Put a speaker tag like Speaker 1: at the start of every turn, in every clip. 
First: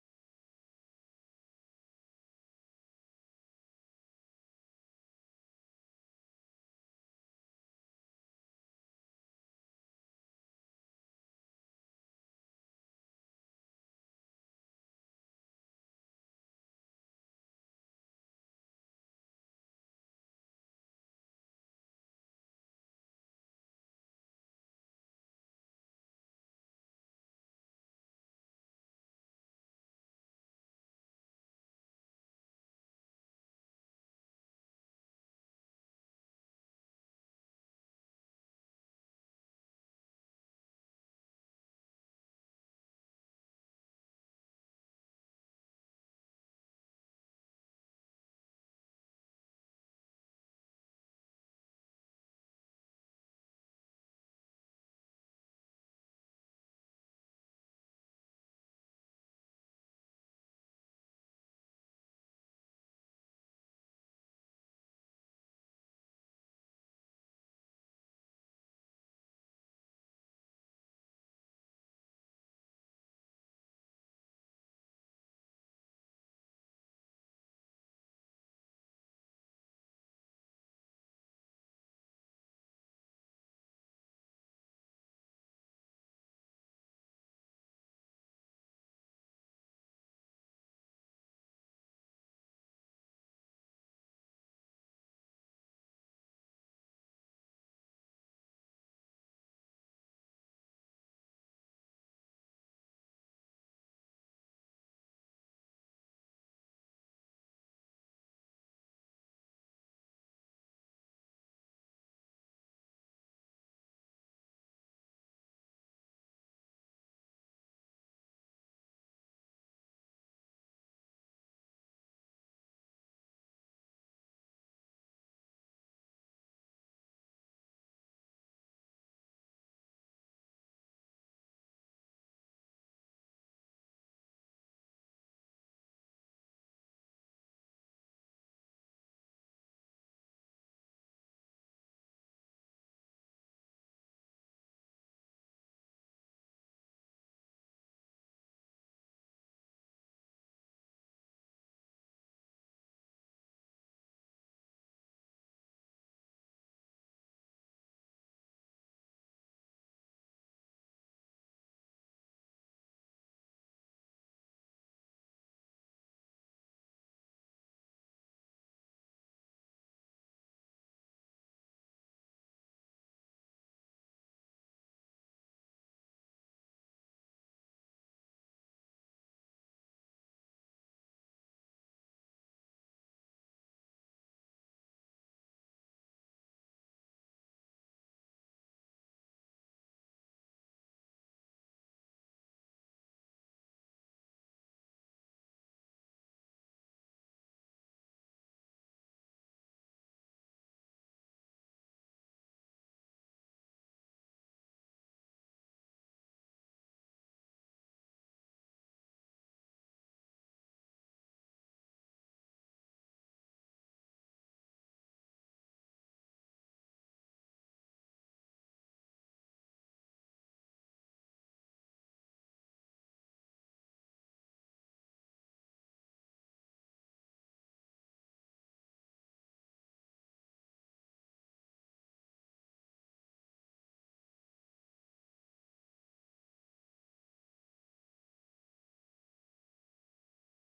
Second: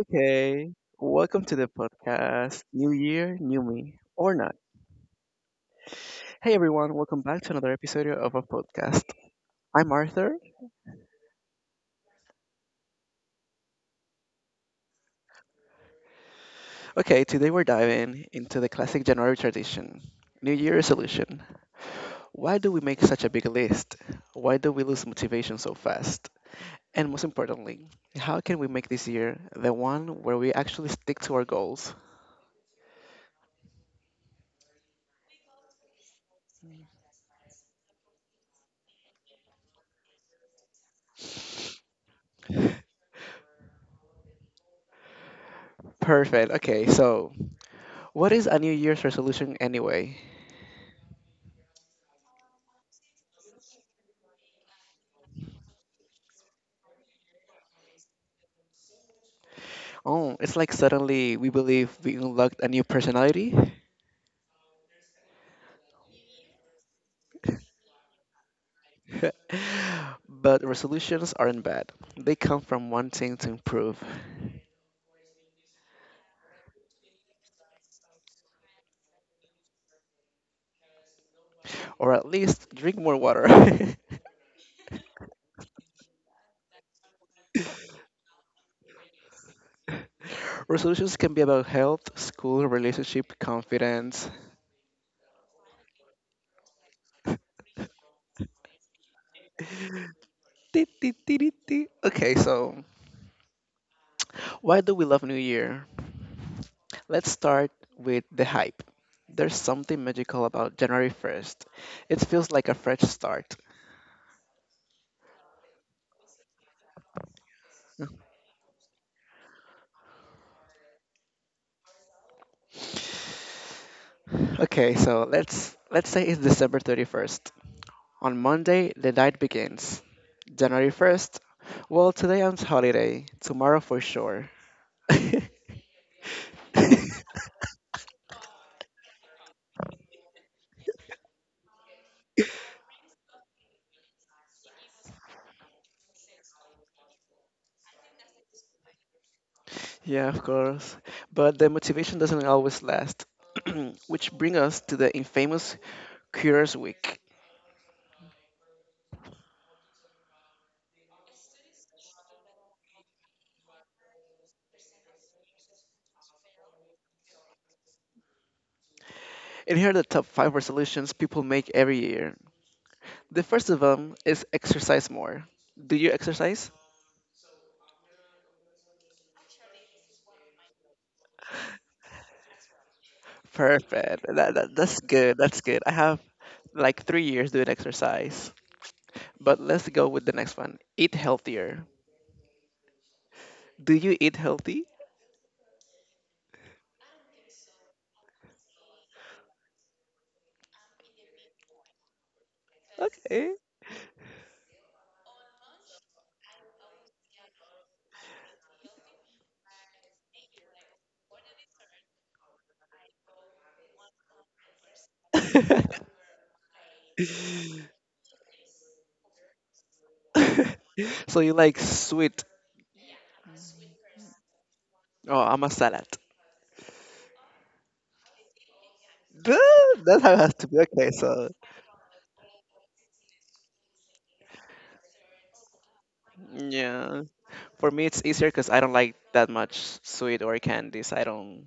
Speaker 1: Okay, welcome to the podcast. New year, new me, or not. Hey everyone, welcome back to another episode of our podcast. I'm Arthur. Okay, today we're diving into the classic January tradition, New Year resolution. Why do we make such a big list? Why do we lose motivation so fast? And most importantly, how can we make this year the one where we actually stick to our goals? Perfect. Okay, so what is a New Year's resolution anyway? Oh, it's like suddenly we believe we unlocked a new personality. But resolutions aren't bad. They come from wanting to improve, or at least drink more water. Resolutions can be about health, school, relationship, confidence. Ti- ti- ti- ti- ti. Okay, so why do we love New Year? Let's start with the hype. There's something magical about January 1st. It feels like a fresh start. Okay, so let's say it's December 31st. On Monday, the night begins. January 1st. Well, today I'm on holiday. Tomorrow for sure. Yeah, of course. But the motivation doesn't always last, which brings us to the infamous Curious Week. And here are the top five resolutions people make every year. The first of them is exercise more. Do you exercise? Perfect. That's good. That's good. I have like 3 years doing exercise. But let's go with the next one, eat healthier. Do you eat healthy? Okay. So you like sweet. Oh, I'm a salad. Duh, that's how it has to be. Okay, so yeah. For me, it's easier because I don't like that much sweet or candies. I don't.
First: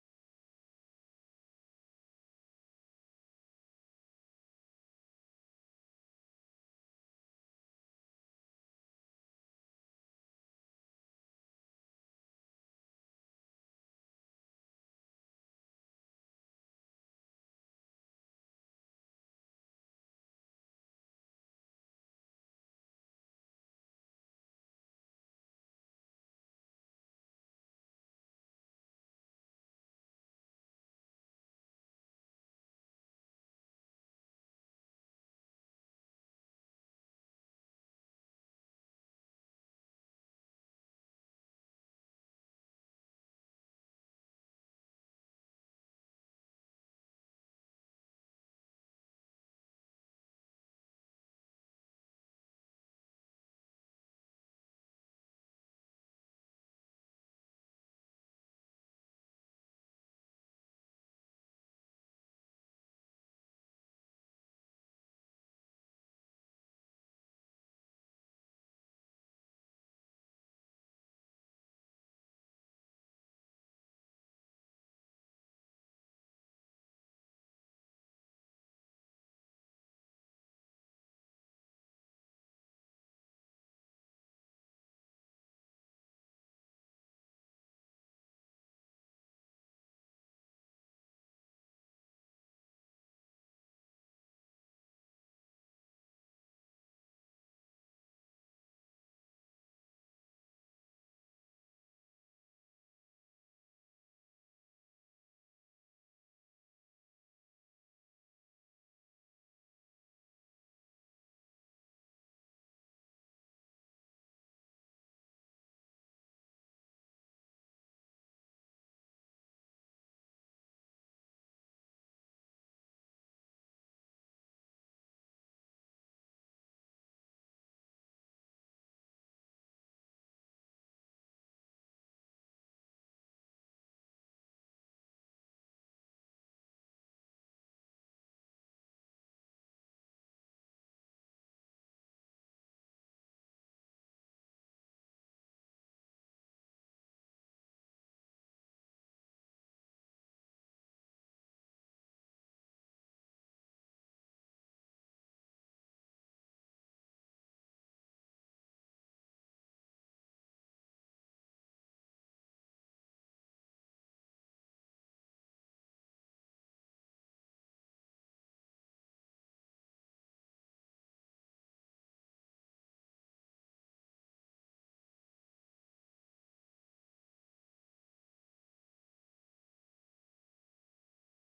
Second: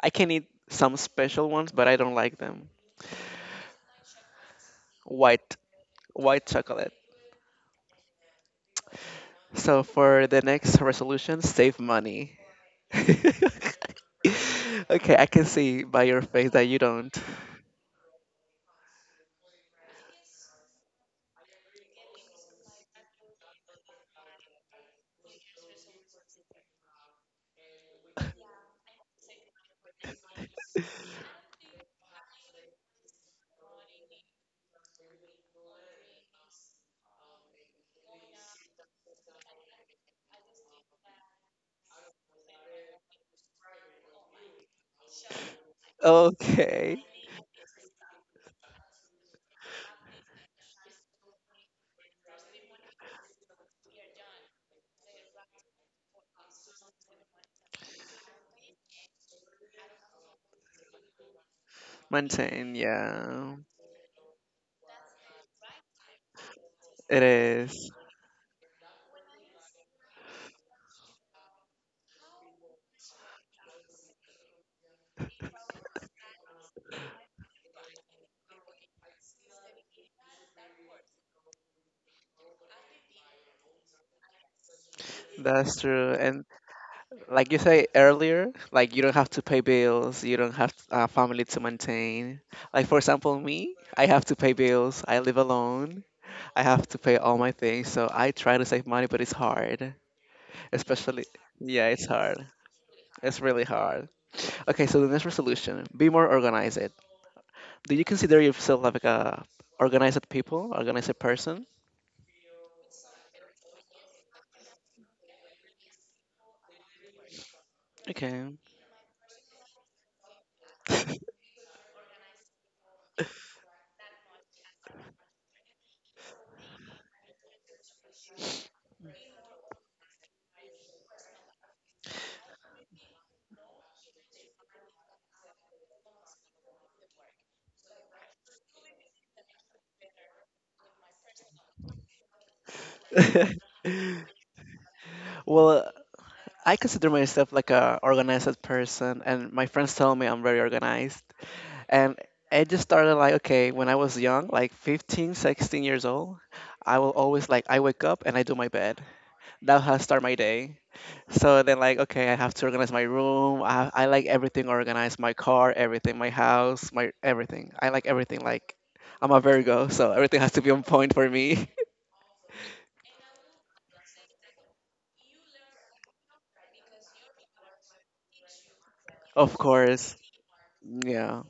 Speaker 1: I can eat some special ones, but I don't like them. White, white chocolate. So for the next resolution, save money. Okay, I can see by your face that you don't. Okay. Maintain, yeah. It is. That's true. And like you say earlier, like you don't have to pay bills, you don't have a family to maintain. Like for example, me, I have to pay bills, I live alone, I have to pay all my things, so I try to save money, but it's hard. Especially, yeah, it's hard. It's really hard. Okay, so the next resolution, be more organized. Do you consider yourself like a organized people, organized person? Okay. Well, I consider myself like a organized person, and my friends tell me I'm very organized. And it just started like, okay, when I was young, like 15, 16 years old, I will always like, I wake up and I do my bed. That how I start my day. So then like, okay, I have to organize my room. I like everything organized, my car, everything, my house, my everything. I like everything. Like, I'm a Virgo, so everything has to be on point for me. Of course. Yeah,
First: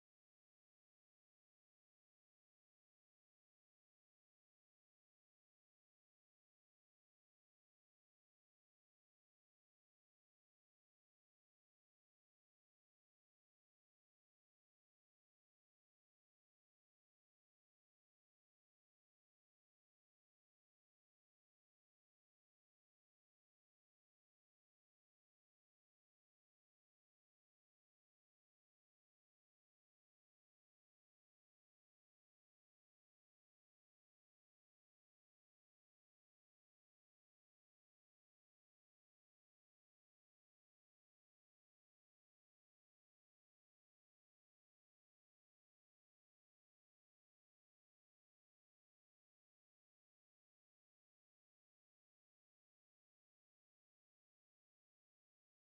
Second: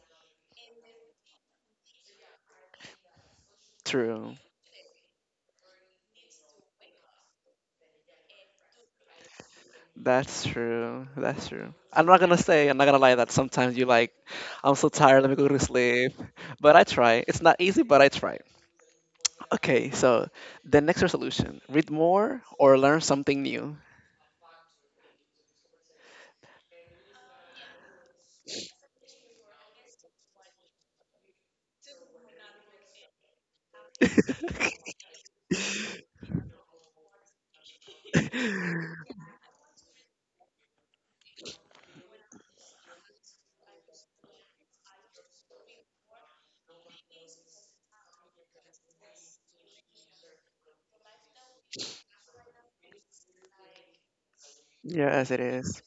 Speaker 1: true. That's true. That's true. I'm not gonna say, I'm not gonna lie that sometimes you like, I'm so tired, let me go to sleep. But I try. It's not easy, but I try. Okay, so the next resolution, read more or learn something new. Yes, it is.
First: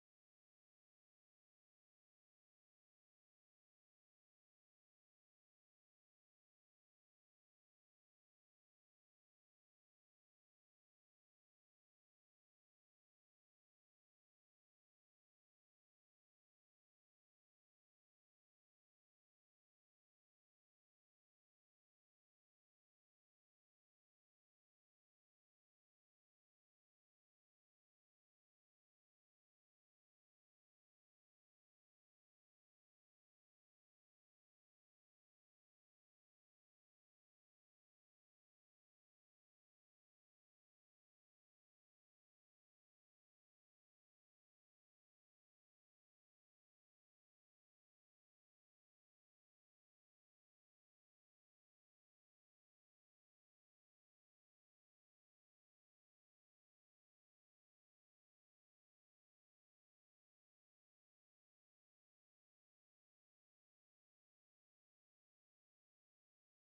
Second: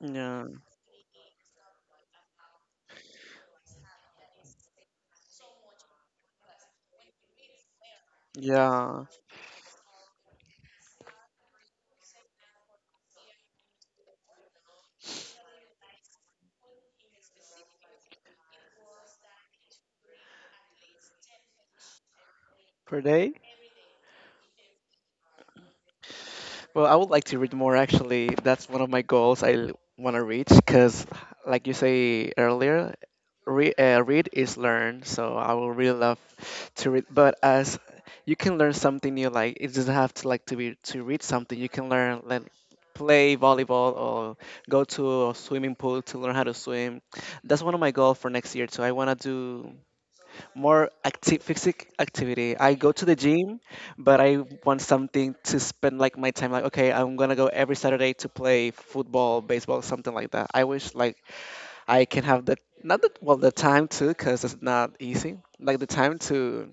Speaker 1: Yeah. Yeah. Per day? Well, I would like to read more actually. That's one of my goals I want to reach because, like you say earlier, read is learn. So I will really love to read. But as you can learn something new, like it doesn't have to like to be to read something. You can learn like play volleyball or go to a swimming pool to learn how to swim. That's one of my goals for next year too. I want to do more active physical activity. I go to the gym, but I want something to spend like my time like okay, I'm gonna go every Saturday to play football, baseball, something like that. I wish like I can have the not the well the time to, because it's not easy. Like the time to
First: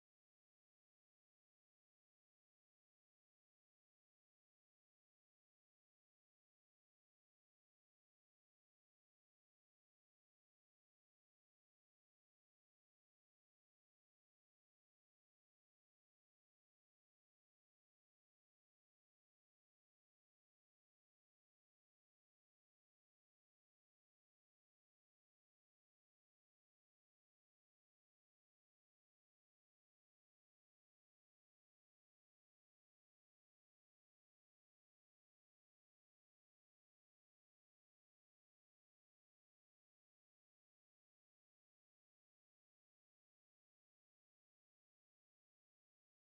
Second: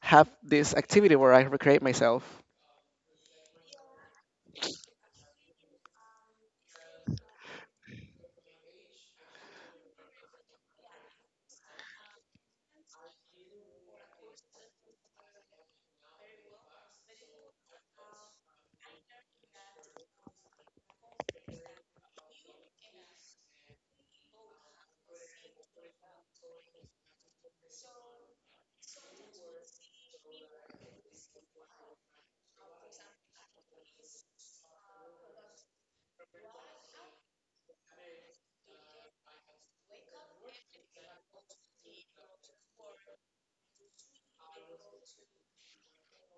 Speaker 1: have this activity where I recreate myself.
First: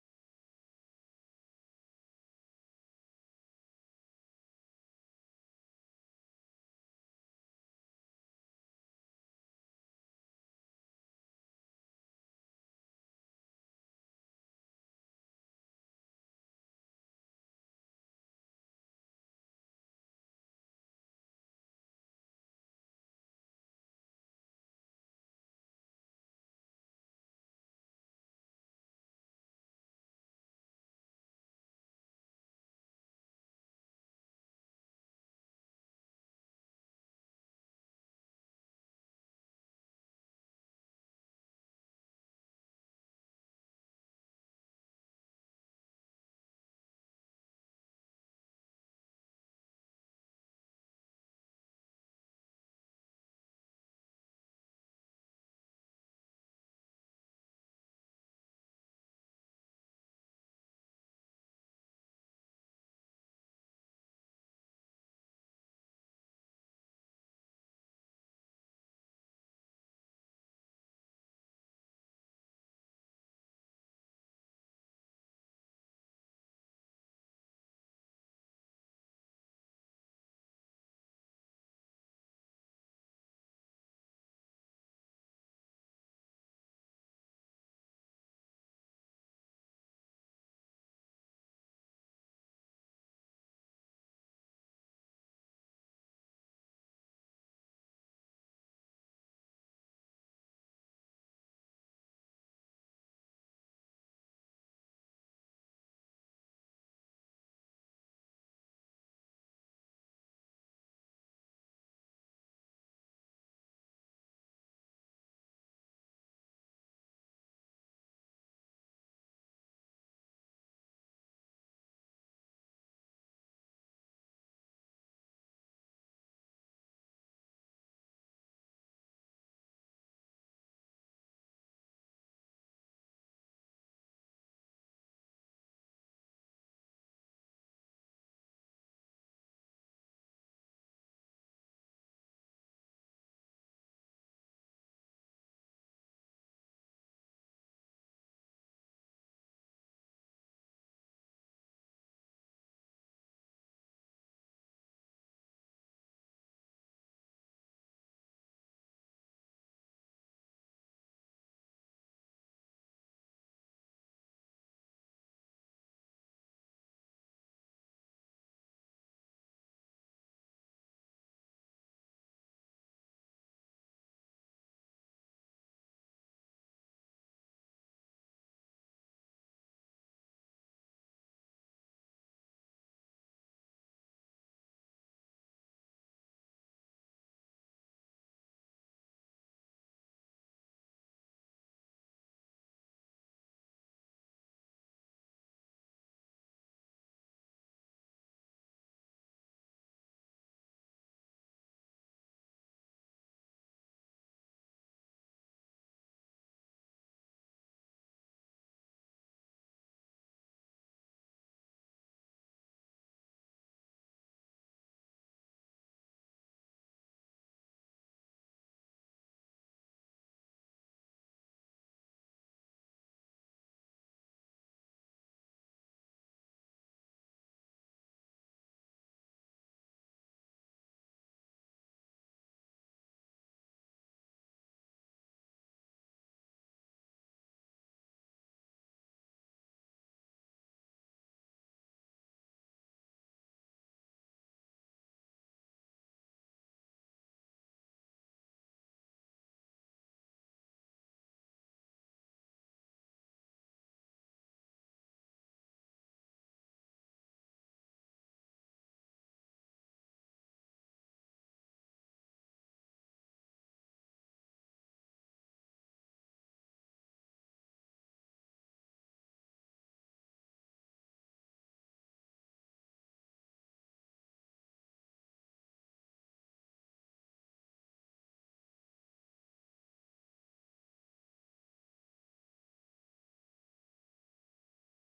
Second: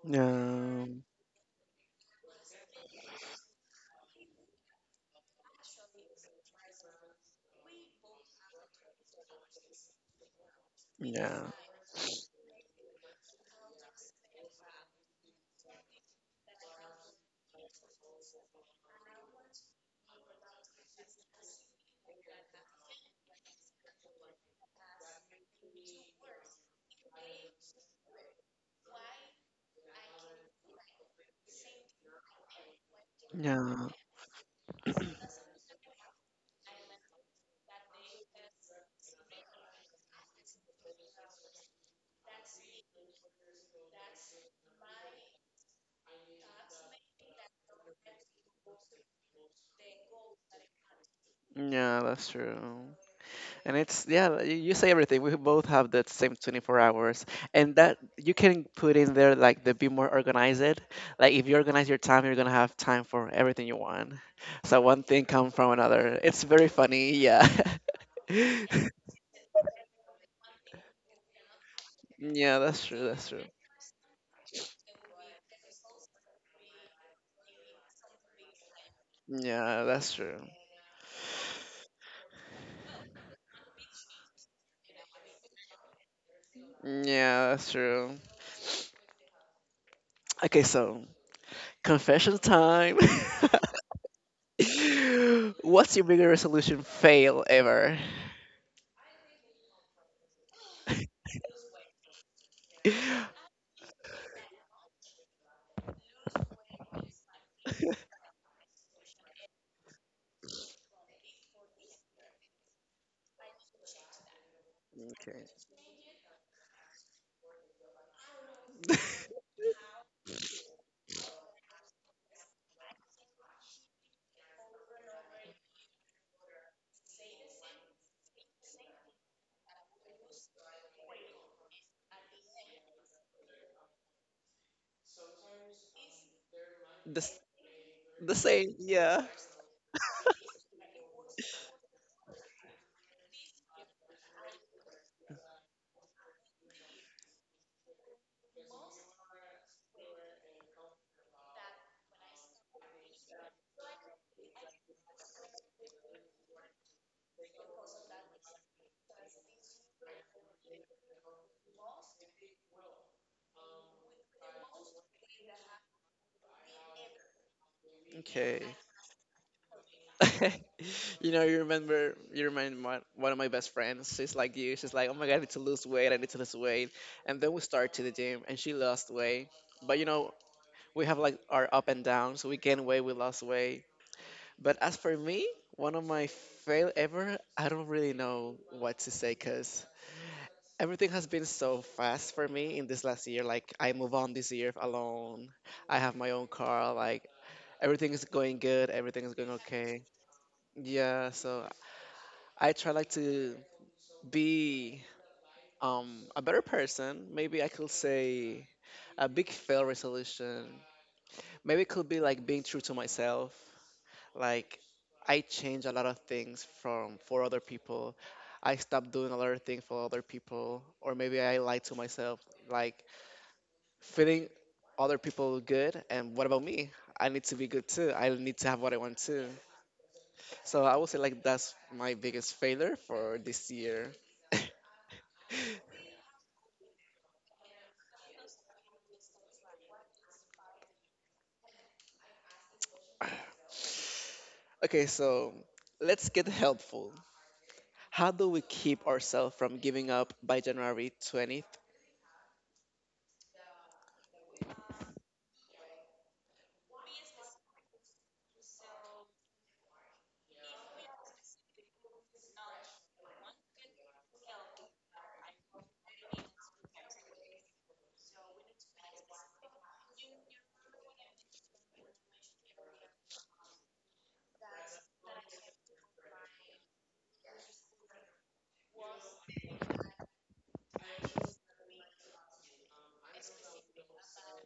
Speaker 1: Yeah, yeah, yeah, yeah. That's true. And it's yeah, you say everything. We both have that same 24 hours, and that you can put in there like the be more organized. Like if you organize your time, you're gonna have time for everything you want. So one thing come from another. It's very funny. Yeah, yeah, that's true. That's true. Yeah, that's true. Yeah, that's true. Okay, so confession time. What's your bigger resolution fail ever? Okay. The, s- the same, yeah. Okay. You know, you remember, you remind my, one of my best friends. She's like you. She's like, oh my god, I need to lose weight. I need to lose weight. And then we start to the gym, and she lost weight. But you know, we have like our up and down. So we gain weight, we lost weight. But as for me, one of my fail ever, I don't really know what to say because everything has been so fast for me in this last year. Like I move on this year alone. I have my own car. Like everything is going good. Everything is going okay. Yeah, so I try like to be a better person. Maybe I could say a big fail resolution. Maybe it could be like being true to myself. Like I change a lot of things from for other people. I stop doing a lot of things for other people, or maybe I lie to myself. Like feeling other people good, and what about me? I need to be good too. I need to have what I want too. So I would say like that's my biggest failure for this year. Okay, so let's get helpful. How do we keep ourselves from giving up by January 20th?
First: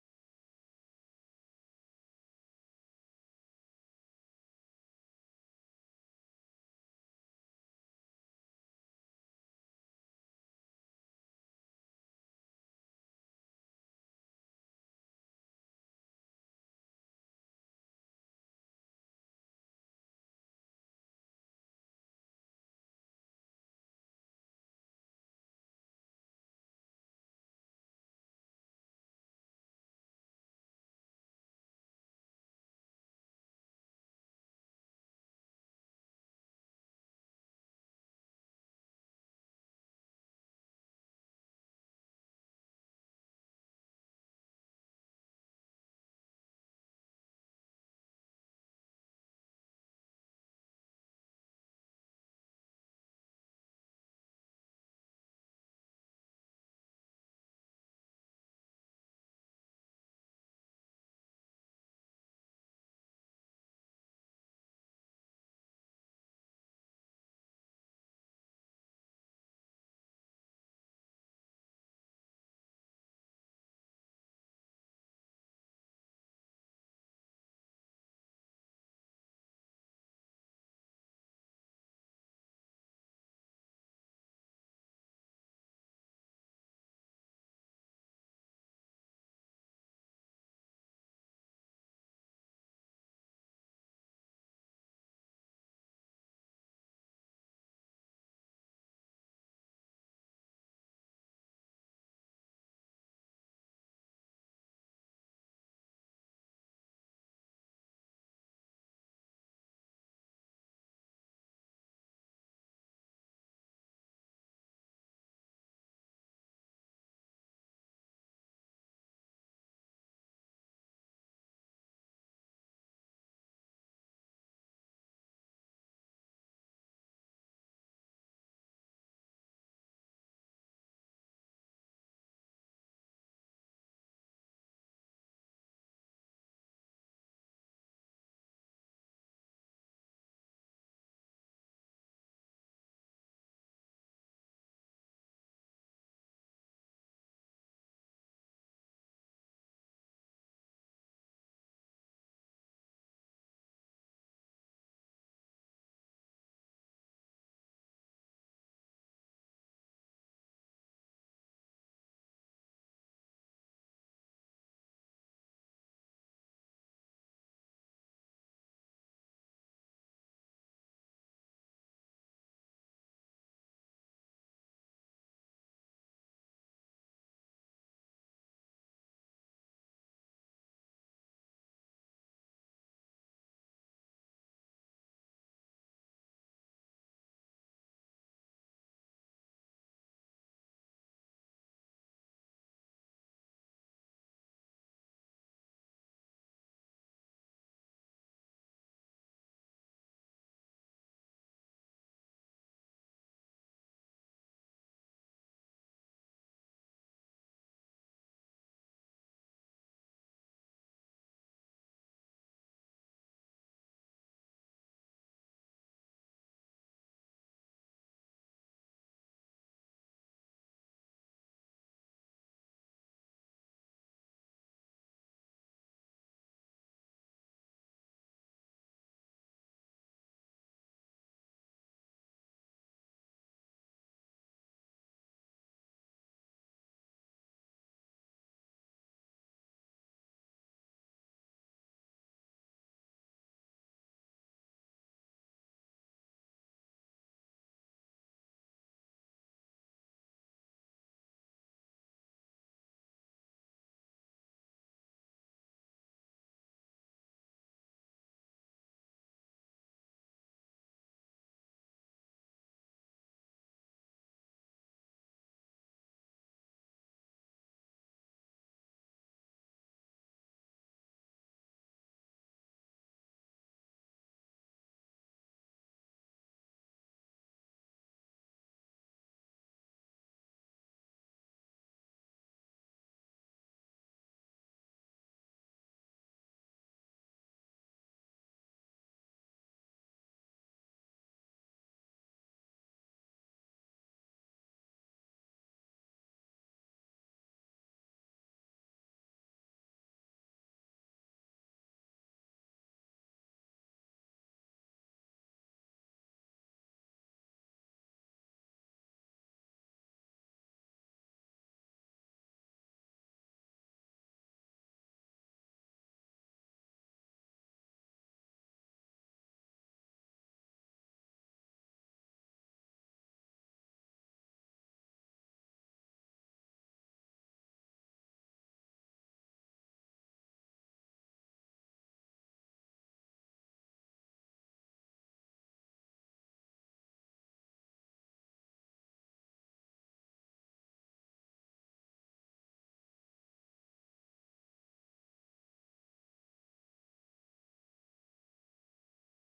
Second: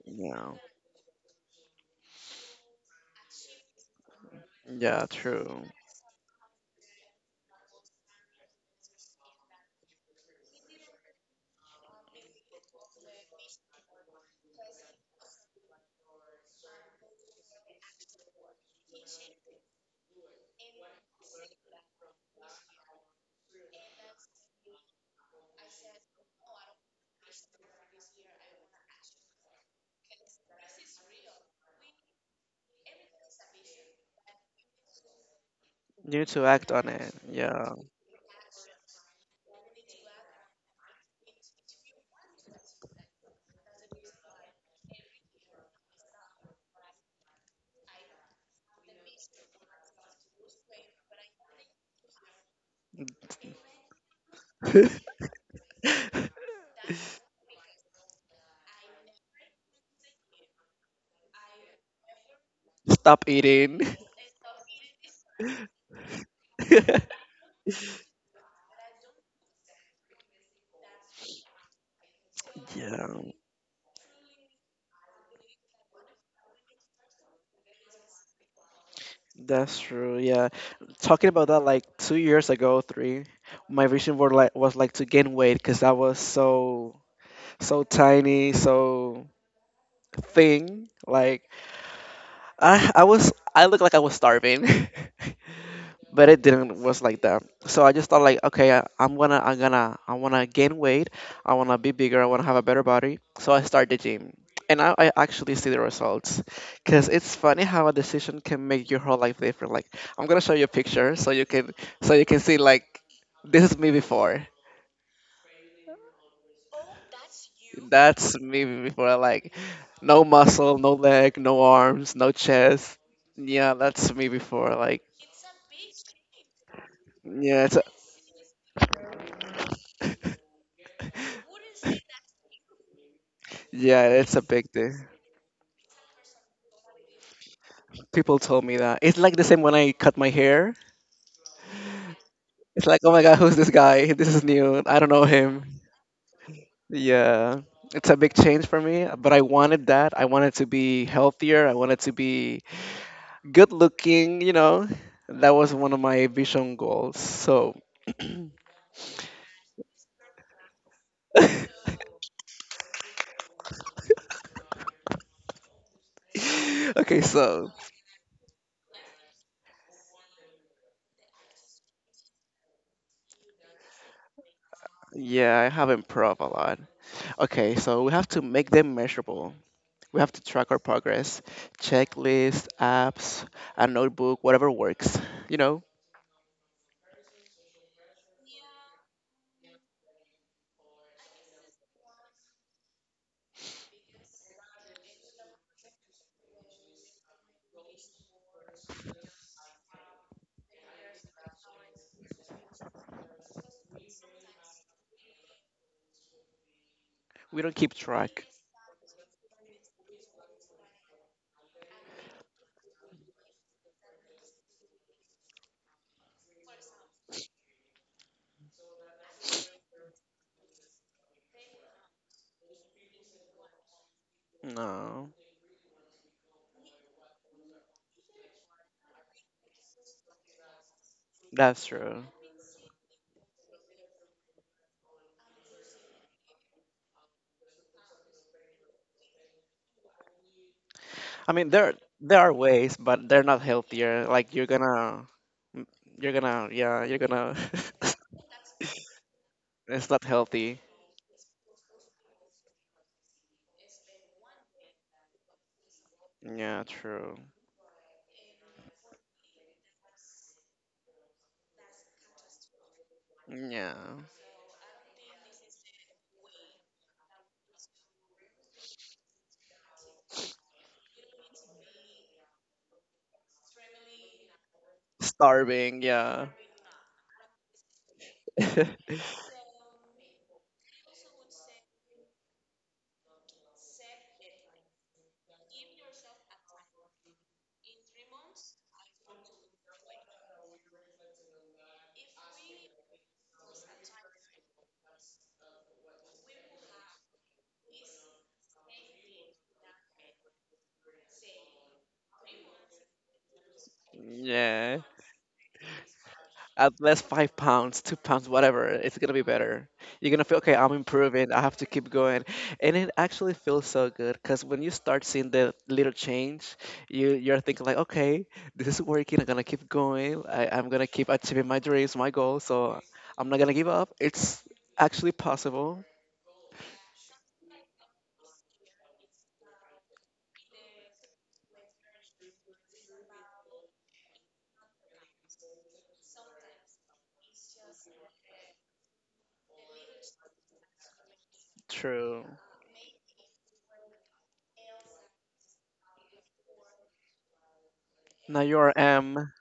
Speaker 1: Yeah. Yeah, true. You need to act on it. Yeah. Stop eating. Yeah. That's true. Yeah. Talking about that like 2 years ago, 3, my vision board like was like to gain weight cuz I was so tiny, so thin, like I looked like I was starving, but it didn't was like that. So I just thought like, okay, I, I'm gonna I wanna gain weight. I wanna be bigger. I wanna have a better body. So I start the gym, and now I actually see the results. Cause it's funny how a decision can make your whole life different. Like I'm gonna show you a picture so you can see like this is me before. That's me before. Like no muscle, no leg, no arms, no chest. Yeah, that's me before. Like yeah, it's a, yeah, it's a big thing. People told me that. It's like the same when I cut my hair. It's like, oh my god, who's this guy? This is new. I don't know him. Yeah, it's a big change for me. But I wanted that. I wanted to be healthier. I wanted to be good looking. You know, that was one of my vision goals. So, okay, so yeah, I have improved a lot. Okay, so we have to make them measurable. We have to track our progress, checklists, apps, a notebook, whatever works. You know, we don't keep track. No, that's true. I mean, there are ways, but they're not healthier. Like you're gonna, yeah, you're gonna. It's not healthy. Yeah, true. Yeah, starving. Yeah, yeah. At least 5 pounds, 2 pounds, whatever. It's gonna be better. You're gonna feel okay. I'm improving. I have to keep going, and it actually feels so good because when you start seeing the little change, you're thinking like, okay, this is working. I'm gonna keep going. I'm gonna keep achieving my dreams, my goals. So I'm not gonna give up. It's actually possible. True. Now you're M.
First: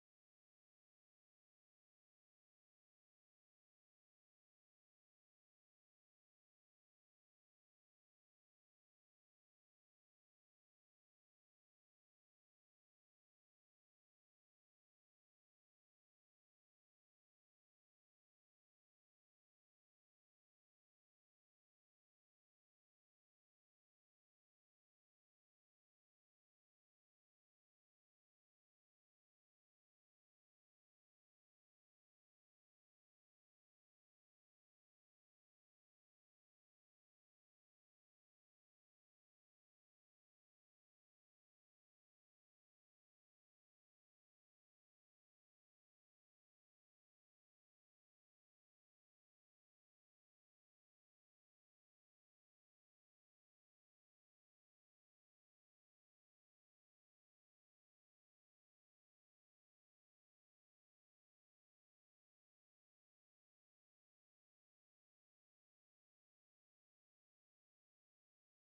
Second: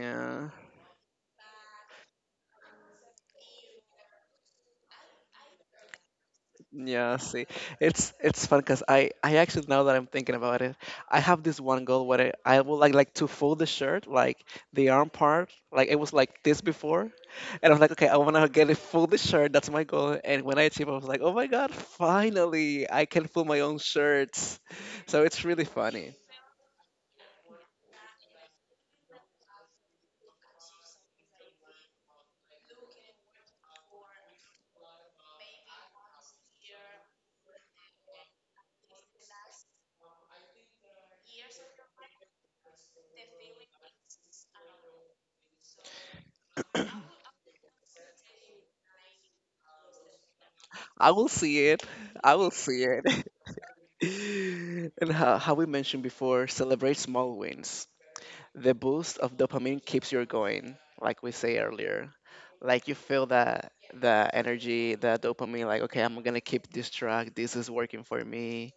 Speaker 1: Yeah. Yeah, see, it's fun because I actually now that I'm thinking about it, I have this one goal where I would like to fold the shirt, like the arm part, like it was like this before, and I was like, okay, I want to get it fold the shirt. That's my goal. And when I achieve, I was like, oh my god, finally, I can fold my own shirts. So it's really funny. I will see it. I will see it. And how we mentioned before, celebrate small wins. The boost of dopamine keeps you going, like we say earlier. Like you feel that the energy, the dopamine, like okay, I'm gonna keep this track. This is working for me.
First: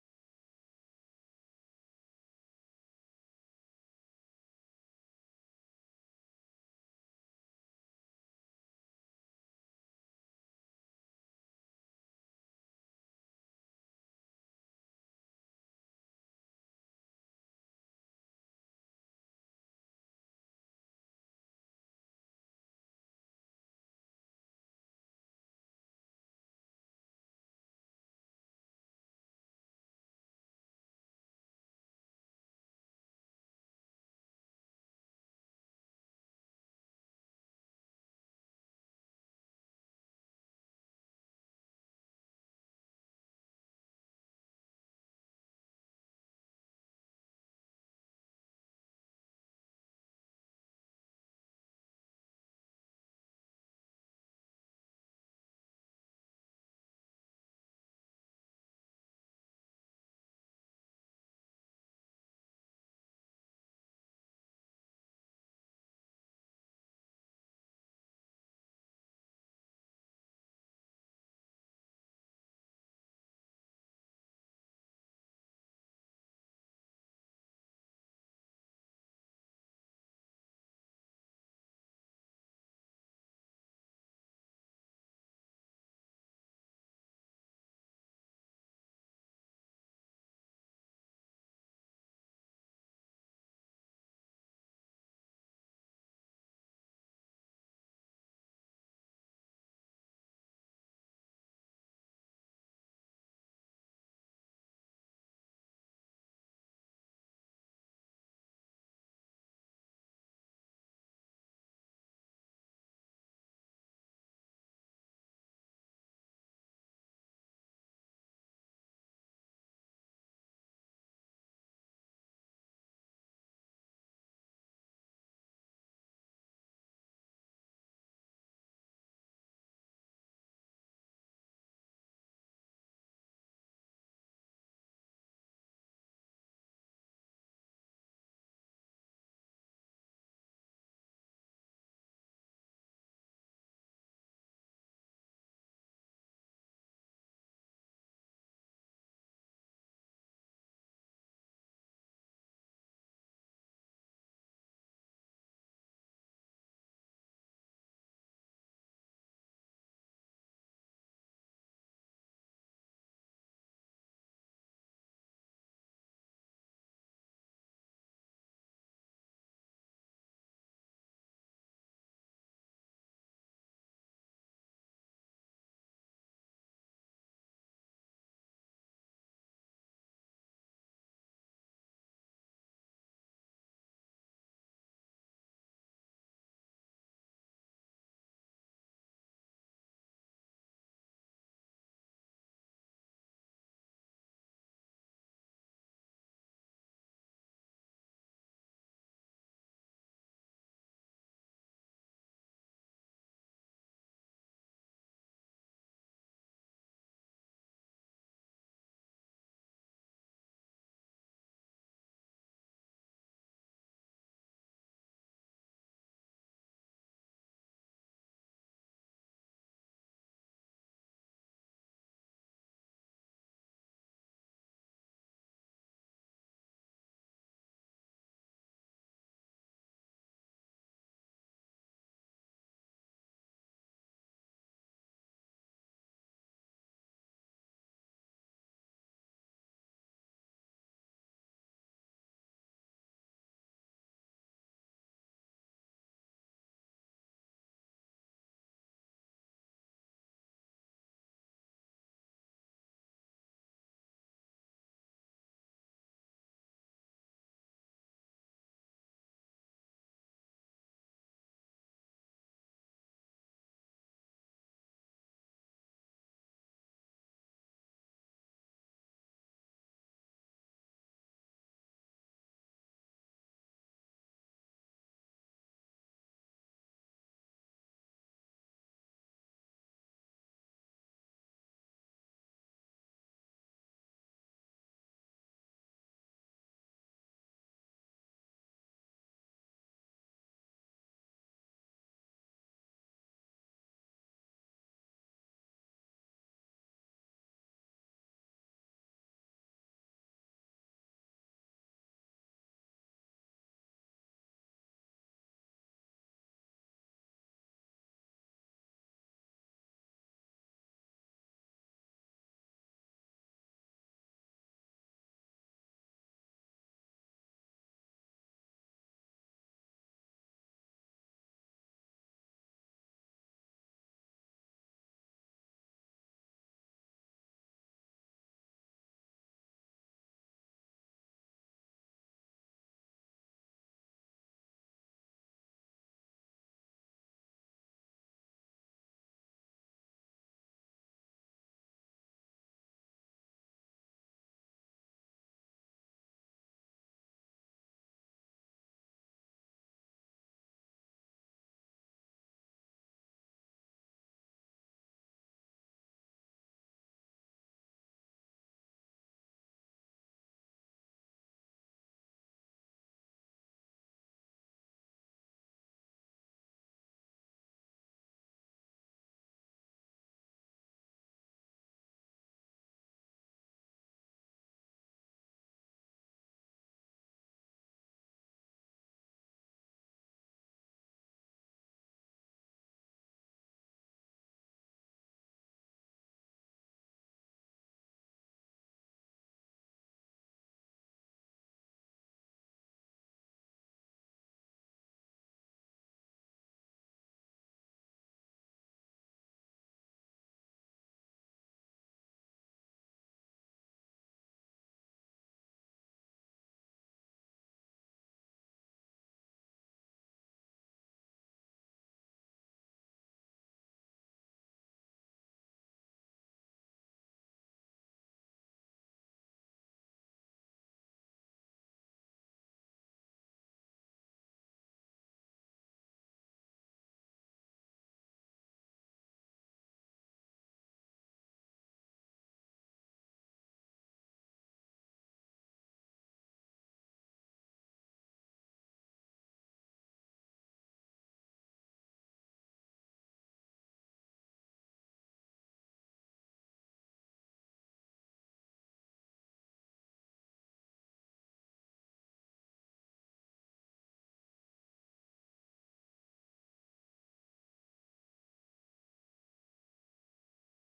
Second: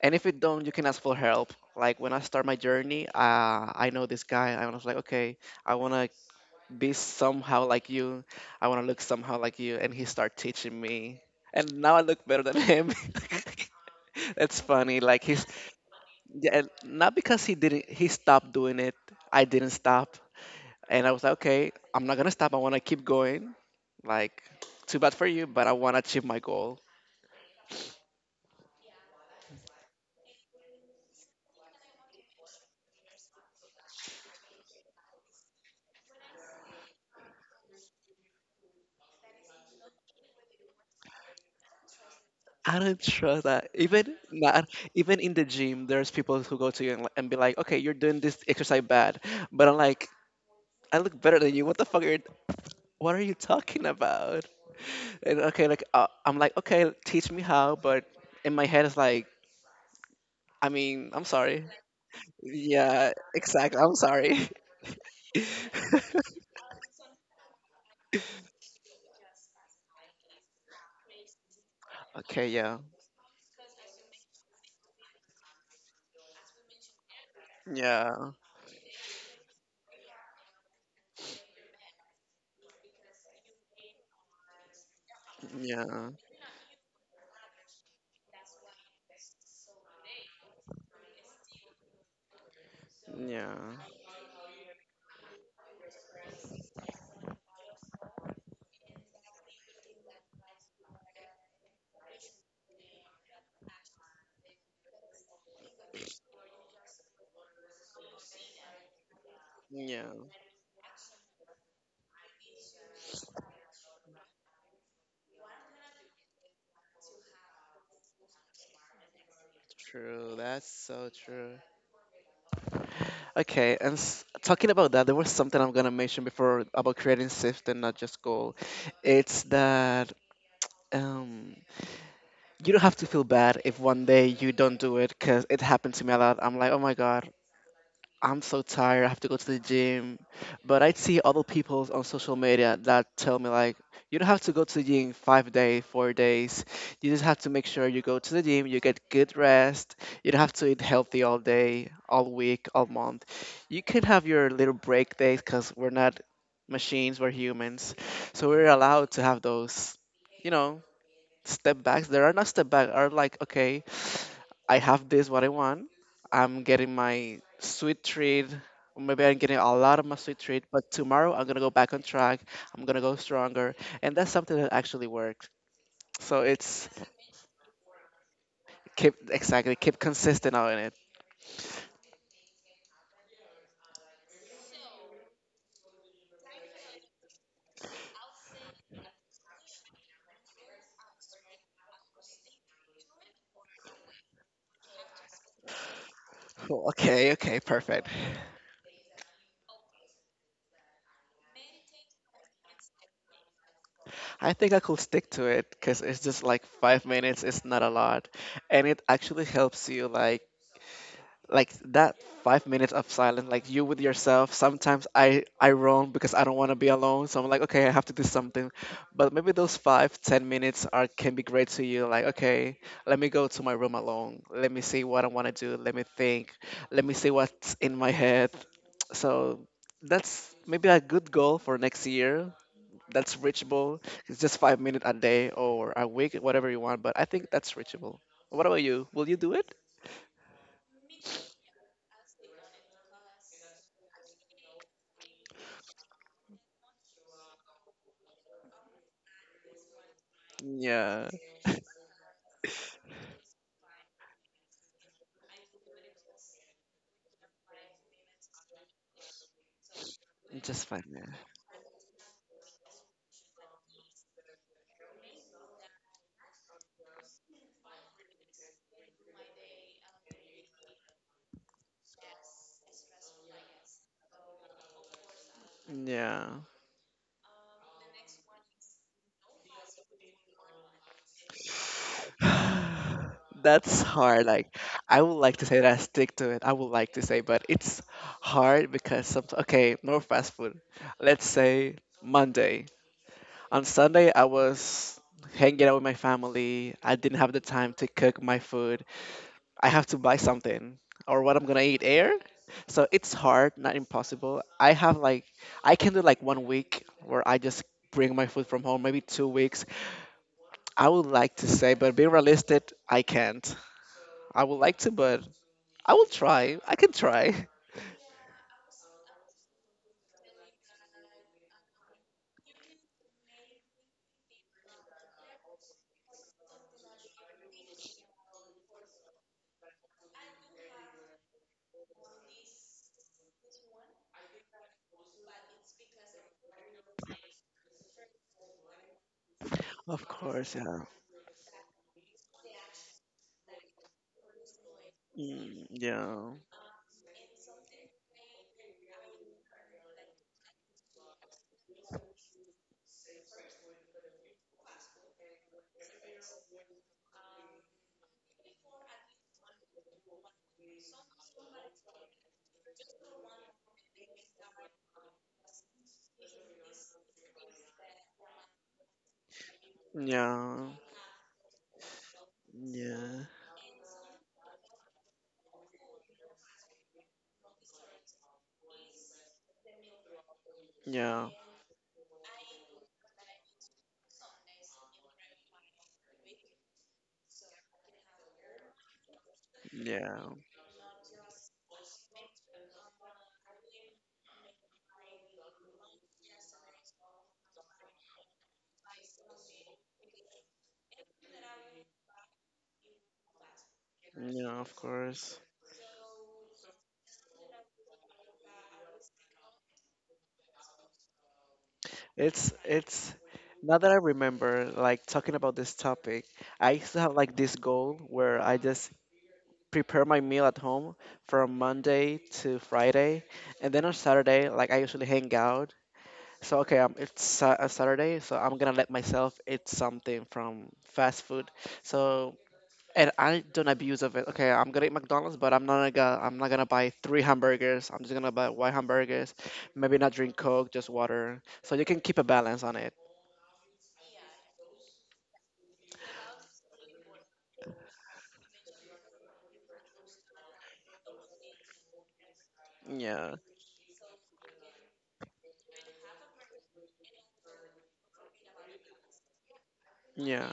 Speaker 1: And if it don't, you can ask for help. Like when I start my journey, I know this guy. And I was like, okay, I wanna be somehow like you. I wanna look somehow like you. And he started teaching me, and now I look better than him. That's funny. Like he's yeah, and not because he didn't he stopped doing it. I didn't stop. And I was like, okay, I'm not gonna stop. I wanna keep going. Like, too bad for you, but I wanna achieve my goal. I don't trust that. Even not even in the gym, there's people who go to you and be like, okay, you're doing this exercise bad. But I'm like, I look better than you. What are you talking about? And okay, like I'm like, okay, teach me how, but in my head it's like, I mean, I'm sorry. Yeah, exactly, I'm sorry. Okay, yeah. Yeah. Yeah. Yeah. Yeah. True. That's so true. Okay, and talking about that, there was something I'm gonna mention before about creating shift and not just goal. It's that um, you don't have to feel bad if one day you don't do it, because it happened to me a lot. I'm like, oh my god, I'm so tired. I have to go to the gym. But I'd see other people on social media that tell me like, you don't have to go to the gym 5 days, 4 days. You just have to make sure you go to the gym, you get good rest. You don't have to eat healthy all day, all week, all month. You can have your little break days because we're not machines, we're humans. So we're allowed to have those, you know, step backs. There are not step back. Are like okay, I have this what I want. I'm getting my sweet treat. Or maybe I'm getting a lot of my sweet treat, but tomorrow I'm gonna go back on track. I'm gonna go stronger, and that's something that actually works. So it's keep consistent on it. Oh, okay, okay, perfect. I think I could stick to it because it's just like 5 minutes. It's not a lot, and it actually helps you like that 5 minutes of silence, like you with yourself. Sometimes I roam because I don't want to be alone, so I'm like, okay, I have to do something. But maybe those 5-10 minutes are can be great to you. Like, okay, let me go to my room alone. Let me see what I want to do. Let me think. Let me see what's in my head. So that's maybe a good goal for next year. That's reachable. It's just 5 minutes a day or a week, whatever you want. But I think that's reachable. What about you? Will you do it? Yeah, just 5 minutes. Yeah. That's hard. Like, I would like to say that I stick to it. I would like to say, but it's hard because some, okay, no fast food. Let's say Monday. On Sunday, I was hanging out with my family. I didn't have the time to cook my food. I have to buy something or what I'm gonna eat air. So it's hard, not impossible. I can do like 1 week where I just bring my food from home, maybe 2 weeks I would like to say, but being realistic, I can't. I would like to, but I will try. I can try. Of course, yeah. Mm, yeah. Yeah. Yeah. Yeah. Yeah. Yeah, of course. It's now that I remember like talking about this topic, I used to have like this goal where I just prepare my meal at home from Monday to Friday, and then on Saturday like I usually hang out. So okay, it's Saturday, so I'm gonna let myself eat something from fast food. So, and I don't abuse of it. Okay, I'm gonna eat McDonald's, but I'm not gonna buy three hamburgers. I'm just gonna buy one hamburgers. Maybe not drink Coke, just water. So you can keep a balance on it. Yeah, yeah,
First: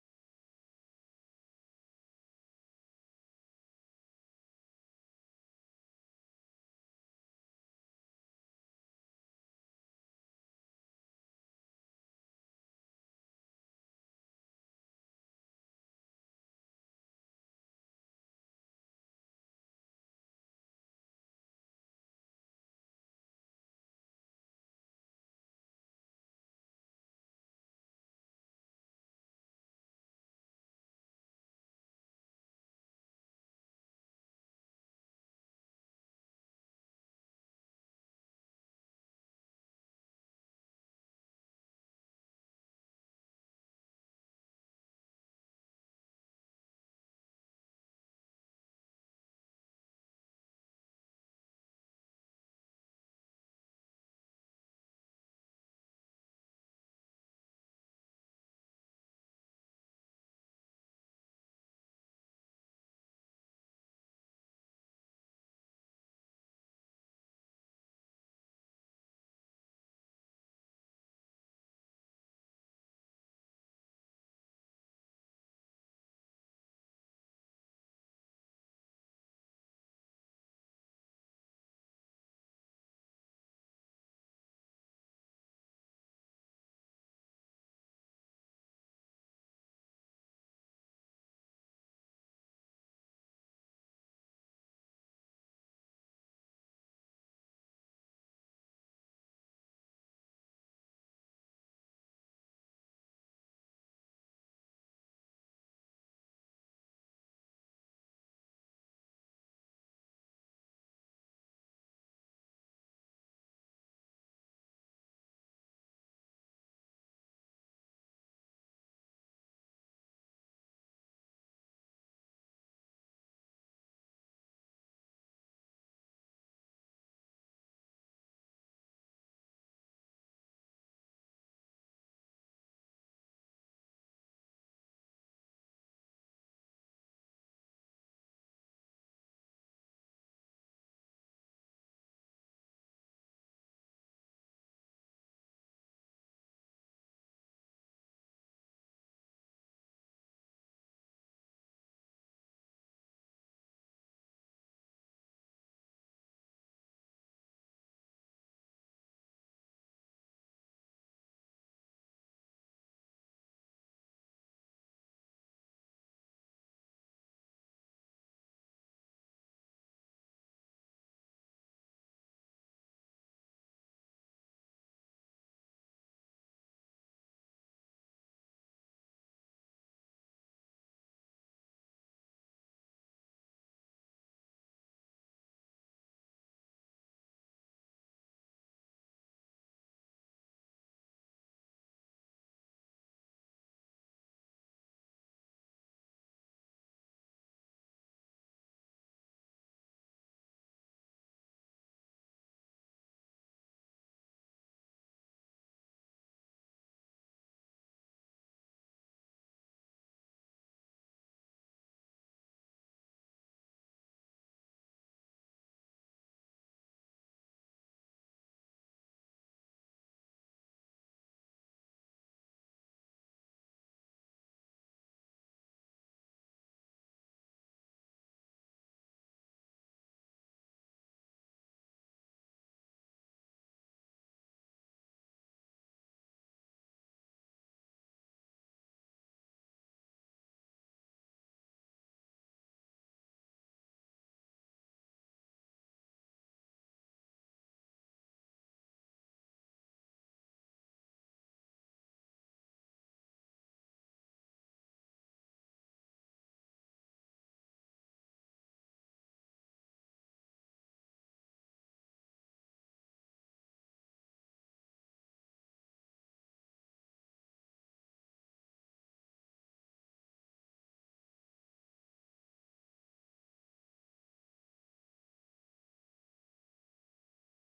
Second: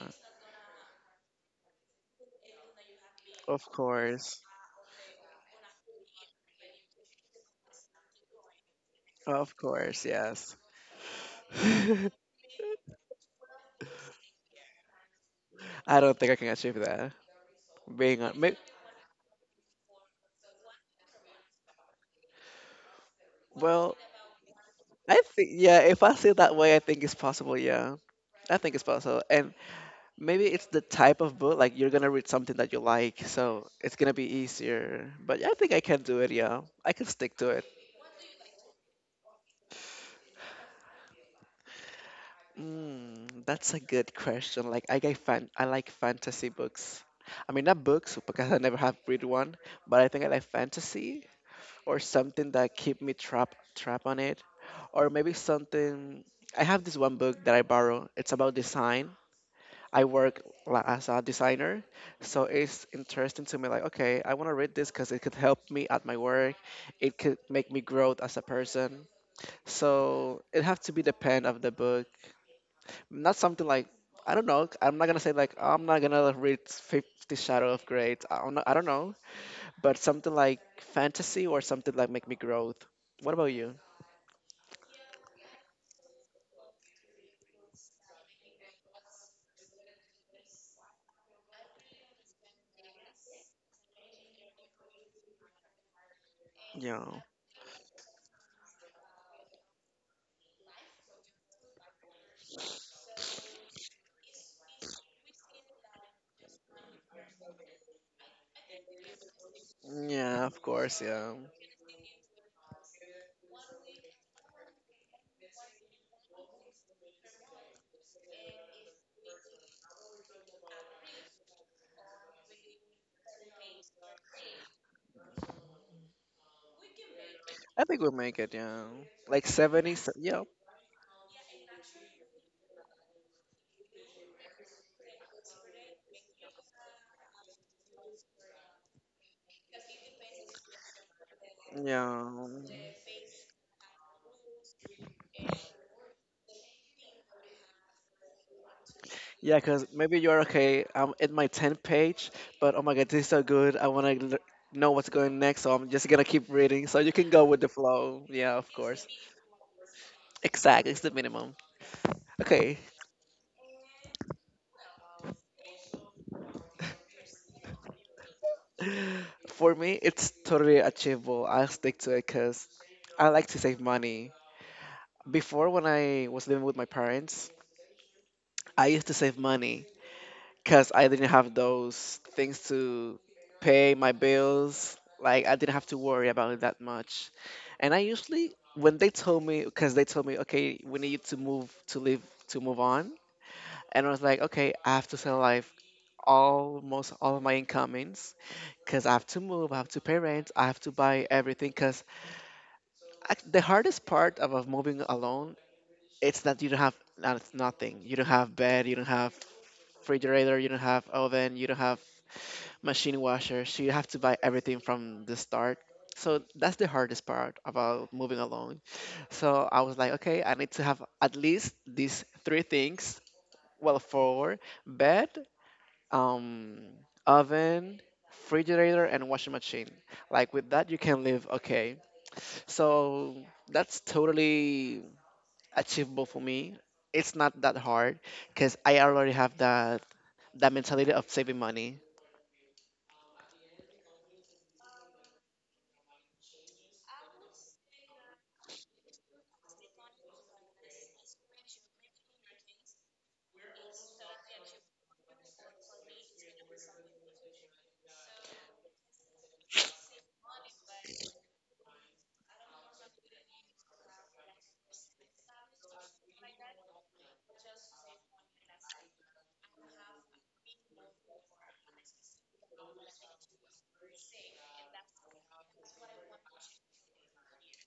Speaker 1: of course, of course, yes. I don't think I can achieve that. Being on, may, well, I think yeah. If I see it that way, I think it's possible. Yeah. I think it's possible. And maybe it's the type of book, like you're gonna read something that you like, so it's gonna be easier. But yeah, I think I can do it, yeah. I can stick to it. Mm, that's a good question. Like I like fantasy books. I mean not books because I never have read one, but I think I like fantasy or something that keep me trap on it. Or maybe something, I have this one book that I borrow. It's about design. I work as a designer, so it's interesting to me. Like, okay, I want to read this because it could help me at my work. It could make me grow as a person. So it have to be the pen of the book, not something like, I don't know. I'm not gonna say like I'm not gonna read Fifty Shadow of Grey. I don't know, but something like fantasy or something like make me growth. What about you? Yeah, yeah, of course, yeah. I think we'll make it. Yeah, like 70. Yeah, yeah. Yeah, because maybe you're okay. I'm at my 10th page, but oh my god, this is so good. I want to know what's going next, so I'm just gonna keep reading. So you can go with the flow. Yeah, of course. Exactly, it's the minimum. Okay, for me, it's totally achievable. I'll stick to it because I like to save money. Before, when I was living with my parents, I used to save money because I didn't have those things to pay my bills. Like I didn't have to worry about it that much. And I usually, when they told me, because they told me, okay, we need you to move, to live, to move on, and I was like, okay, I have to sell life almost all of my incomings because I have to move, I have to pay rent, I have to buy everything. Because the hardest part of moving alone, it's that you don't have nothing. You don't have bed, you don't have refrigerator, you don't have oven, you don't have machine washer, so you have to buy everything from the start. So that's the hardest part about moving alone. So I was like, okay, I need to have at least these three things. Well, four: bed, um, oven, refrigerator, and washing machine. Like with that, you can live okay. So that's totally achievable for me. It's not that hard because I already have that mentality of saving money.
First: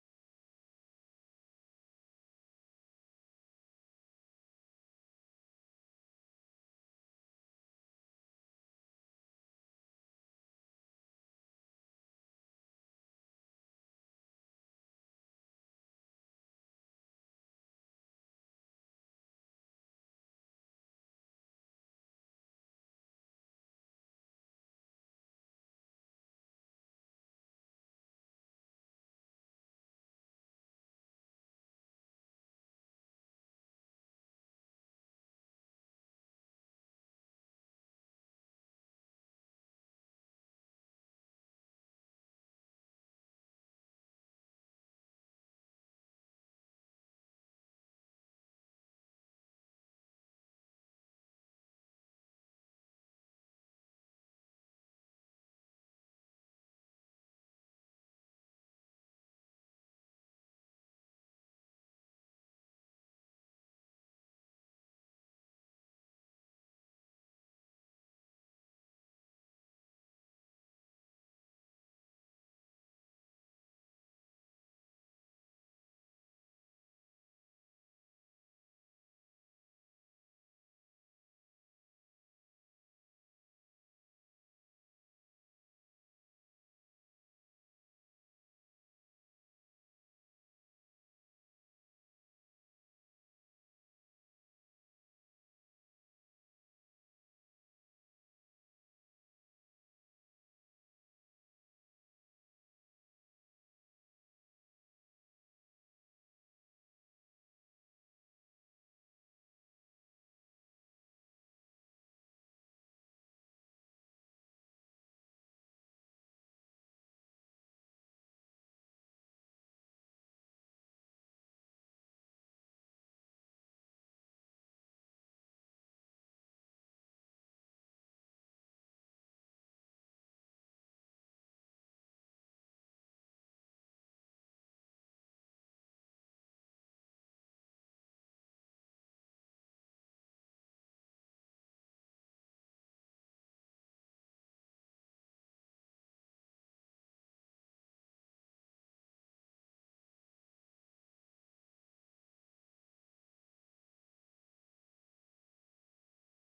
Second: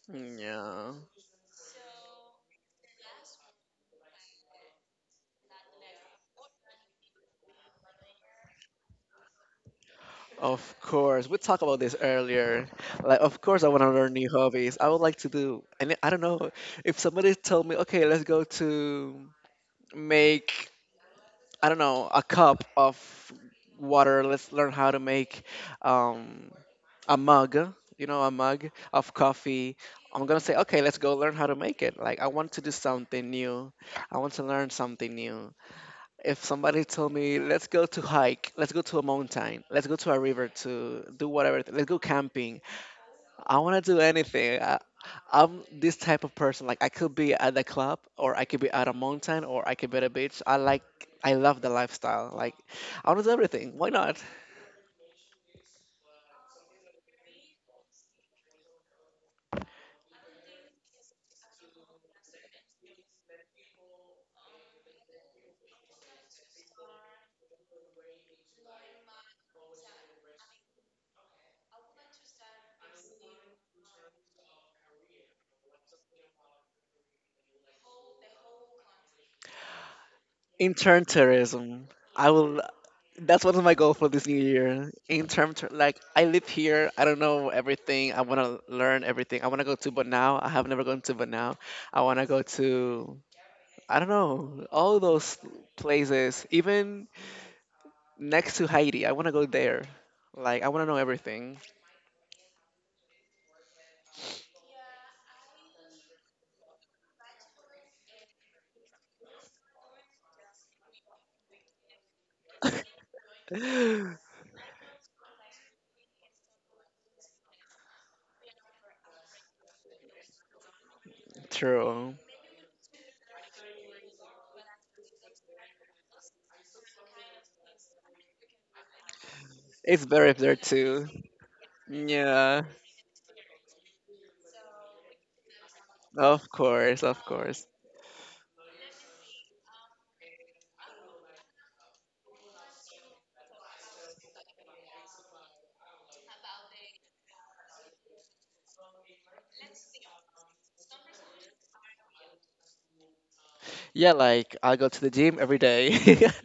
Speaker 1: Yeah. Of course, we talked about this earlier. Like, of course, I want to learn new hobbies. I would like to do, and I don't know, if somebody told me, okay, let's go to make, I don't know, a cup of water. Let's learn how to make um, a mug, a mug of coffee. I'm gonna say, okay, let's go learn how to make it. Like, I want to do something new. I want to learn something new. If somebody told me, let's go to hike, let's go to a mountain, let's go to a river to do whatever, let's go camping. I want to do anything. I'm this type of person. Like I could be at the club, or I could be at a mountain, or I could be at a beach. I love the lifestyle. Like I want to do everything. Why not? Intern tourism. I will. That's one of my goals for this new year. In terms to, like I live here, I don't know everything. I want to learn everything. I want to go to but now. I have never gone to but now. I want to go to, I don't know, all those places, even next to Haiti. I want to go there. Like I want to know everything. True. It's very up there too. Yeah. Of course, of course. Yeah, like I go to the gym every day.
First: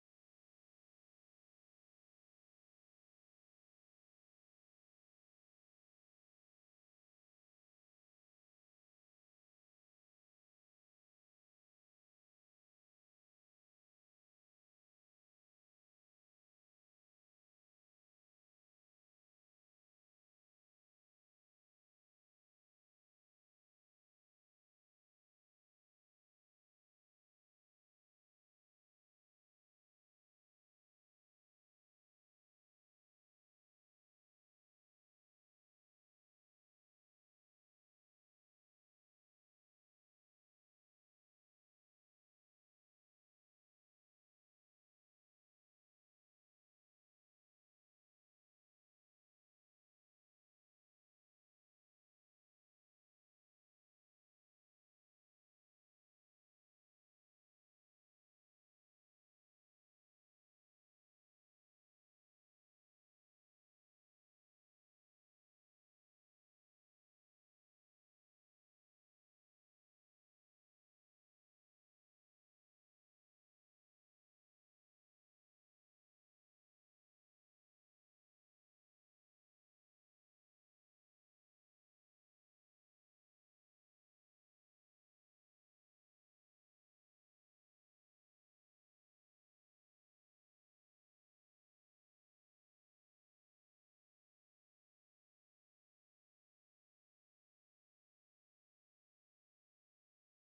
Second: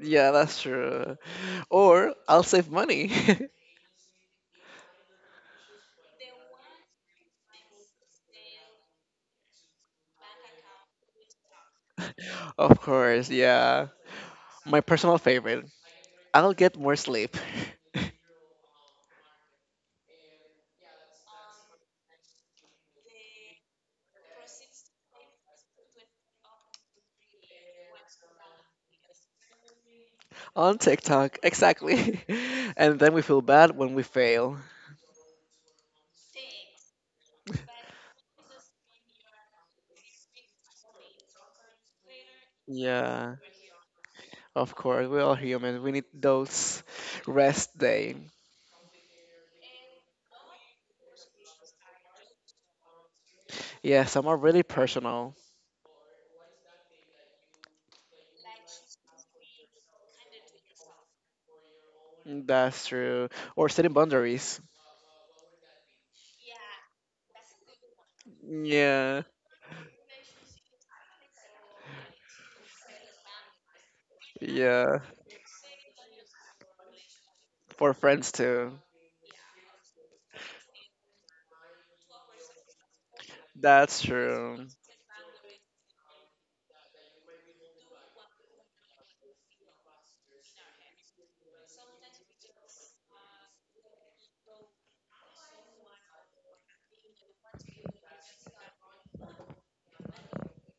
Speaker 1: Yeah, that's true. Or I'll save money. Of course, yeah. My personal favorite. I'll get more sleep on TikTok, exactly. And then we feel bad when we fail. Yeah, of course, we're all human. We need those rest day. Yeah, some are really personal. That's true. Or setting boundaries. Yeah, yeah. For friends too. That's true.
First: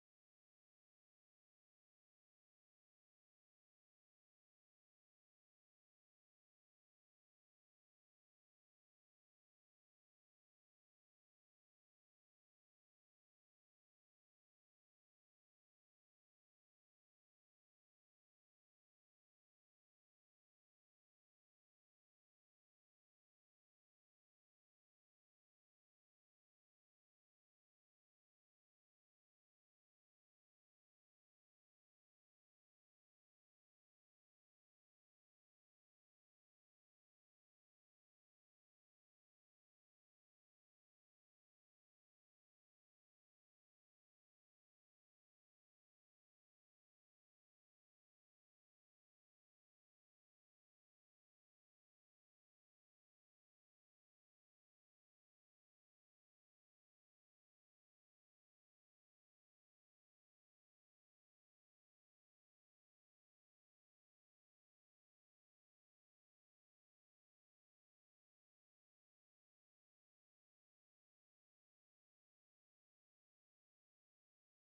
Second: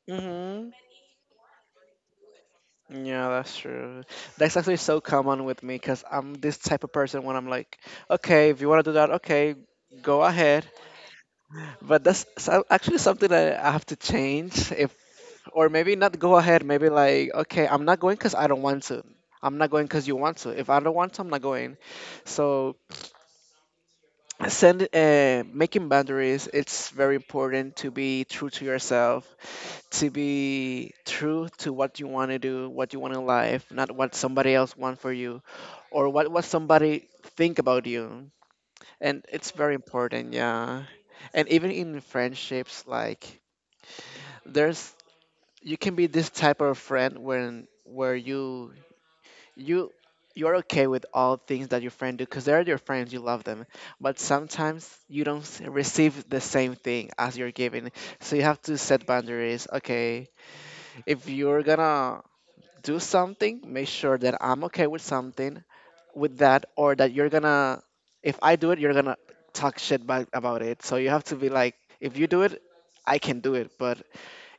Speaker 1: Mhm. Yeah, that's true. That's actually so common with me because I'm this type of person when I'm like, okay, if you want to do that, okay, go ahead. But that's actually something that I have to change. If Or maybe not go ahead, maybe like, okay, I'm not going because I don't want to. I'm not going because you want to. If I don't want to, I'm not going. So send Making boundaries, it's very important to be true to yourself, to be true to what you want, to do what you want in life, not what somebody else want for you, or what somebody think about you. And it's very important, yeah. And even in friendships, like, there's, you can be this type of friend when where you you're okay with all things that your friend do because they're your friends, you love them. But sometimes you don't receive the same thing as you're giving. So you have to set boundaries. Okay, if you're gonna do something, make sure that I'm okay with something, with that, or that you're gonna, if I do it, you're gonna talk shit back about it. So you have to be like, if you do it, I can do it, but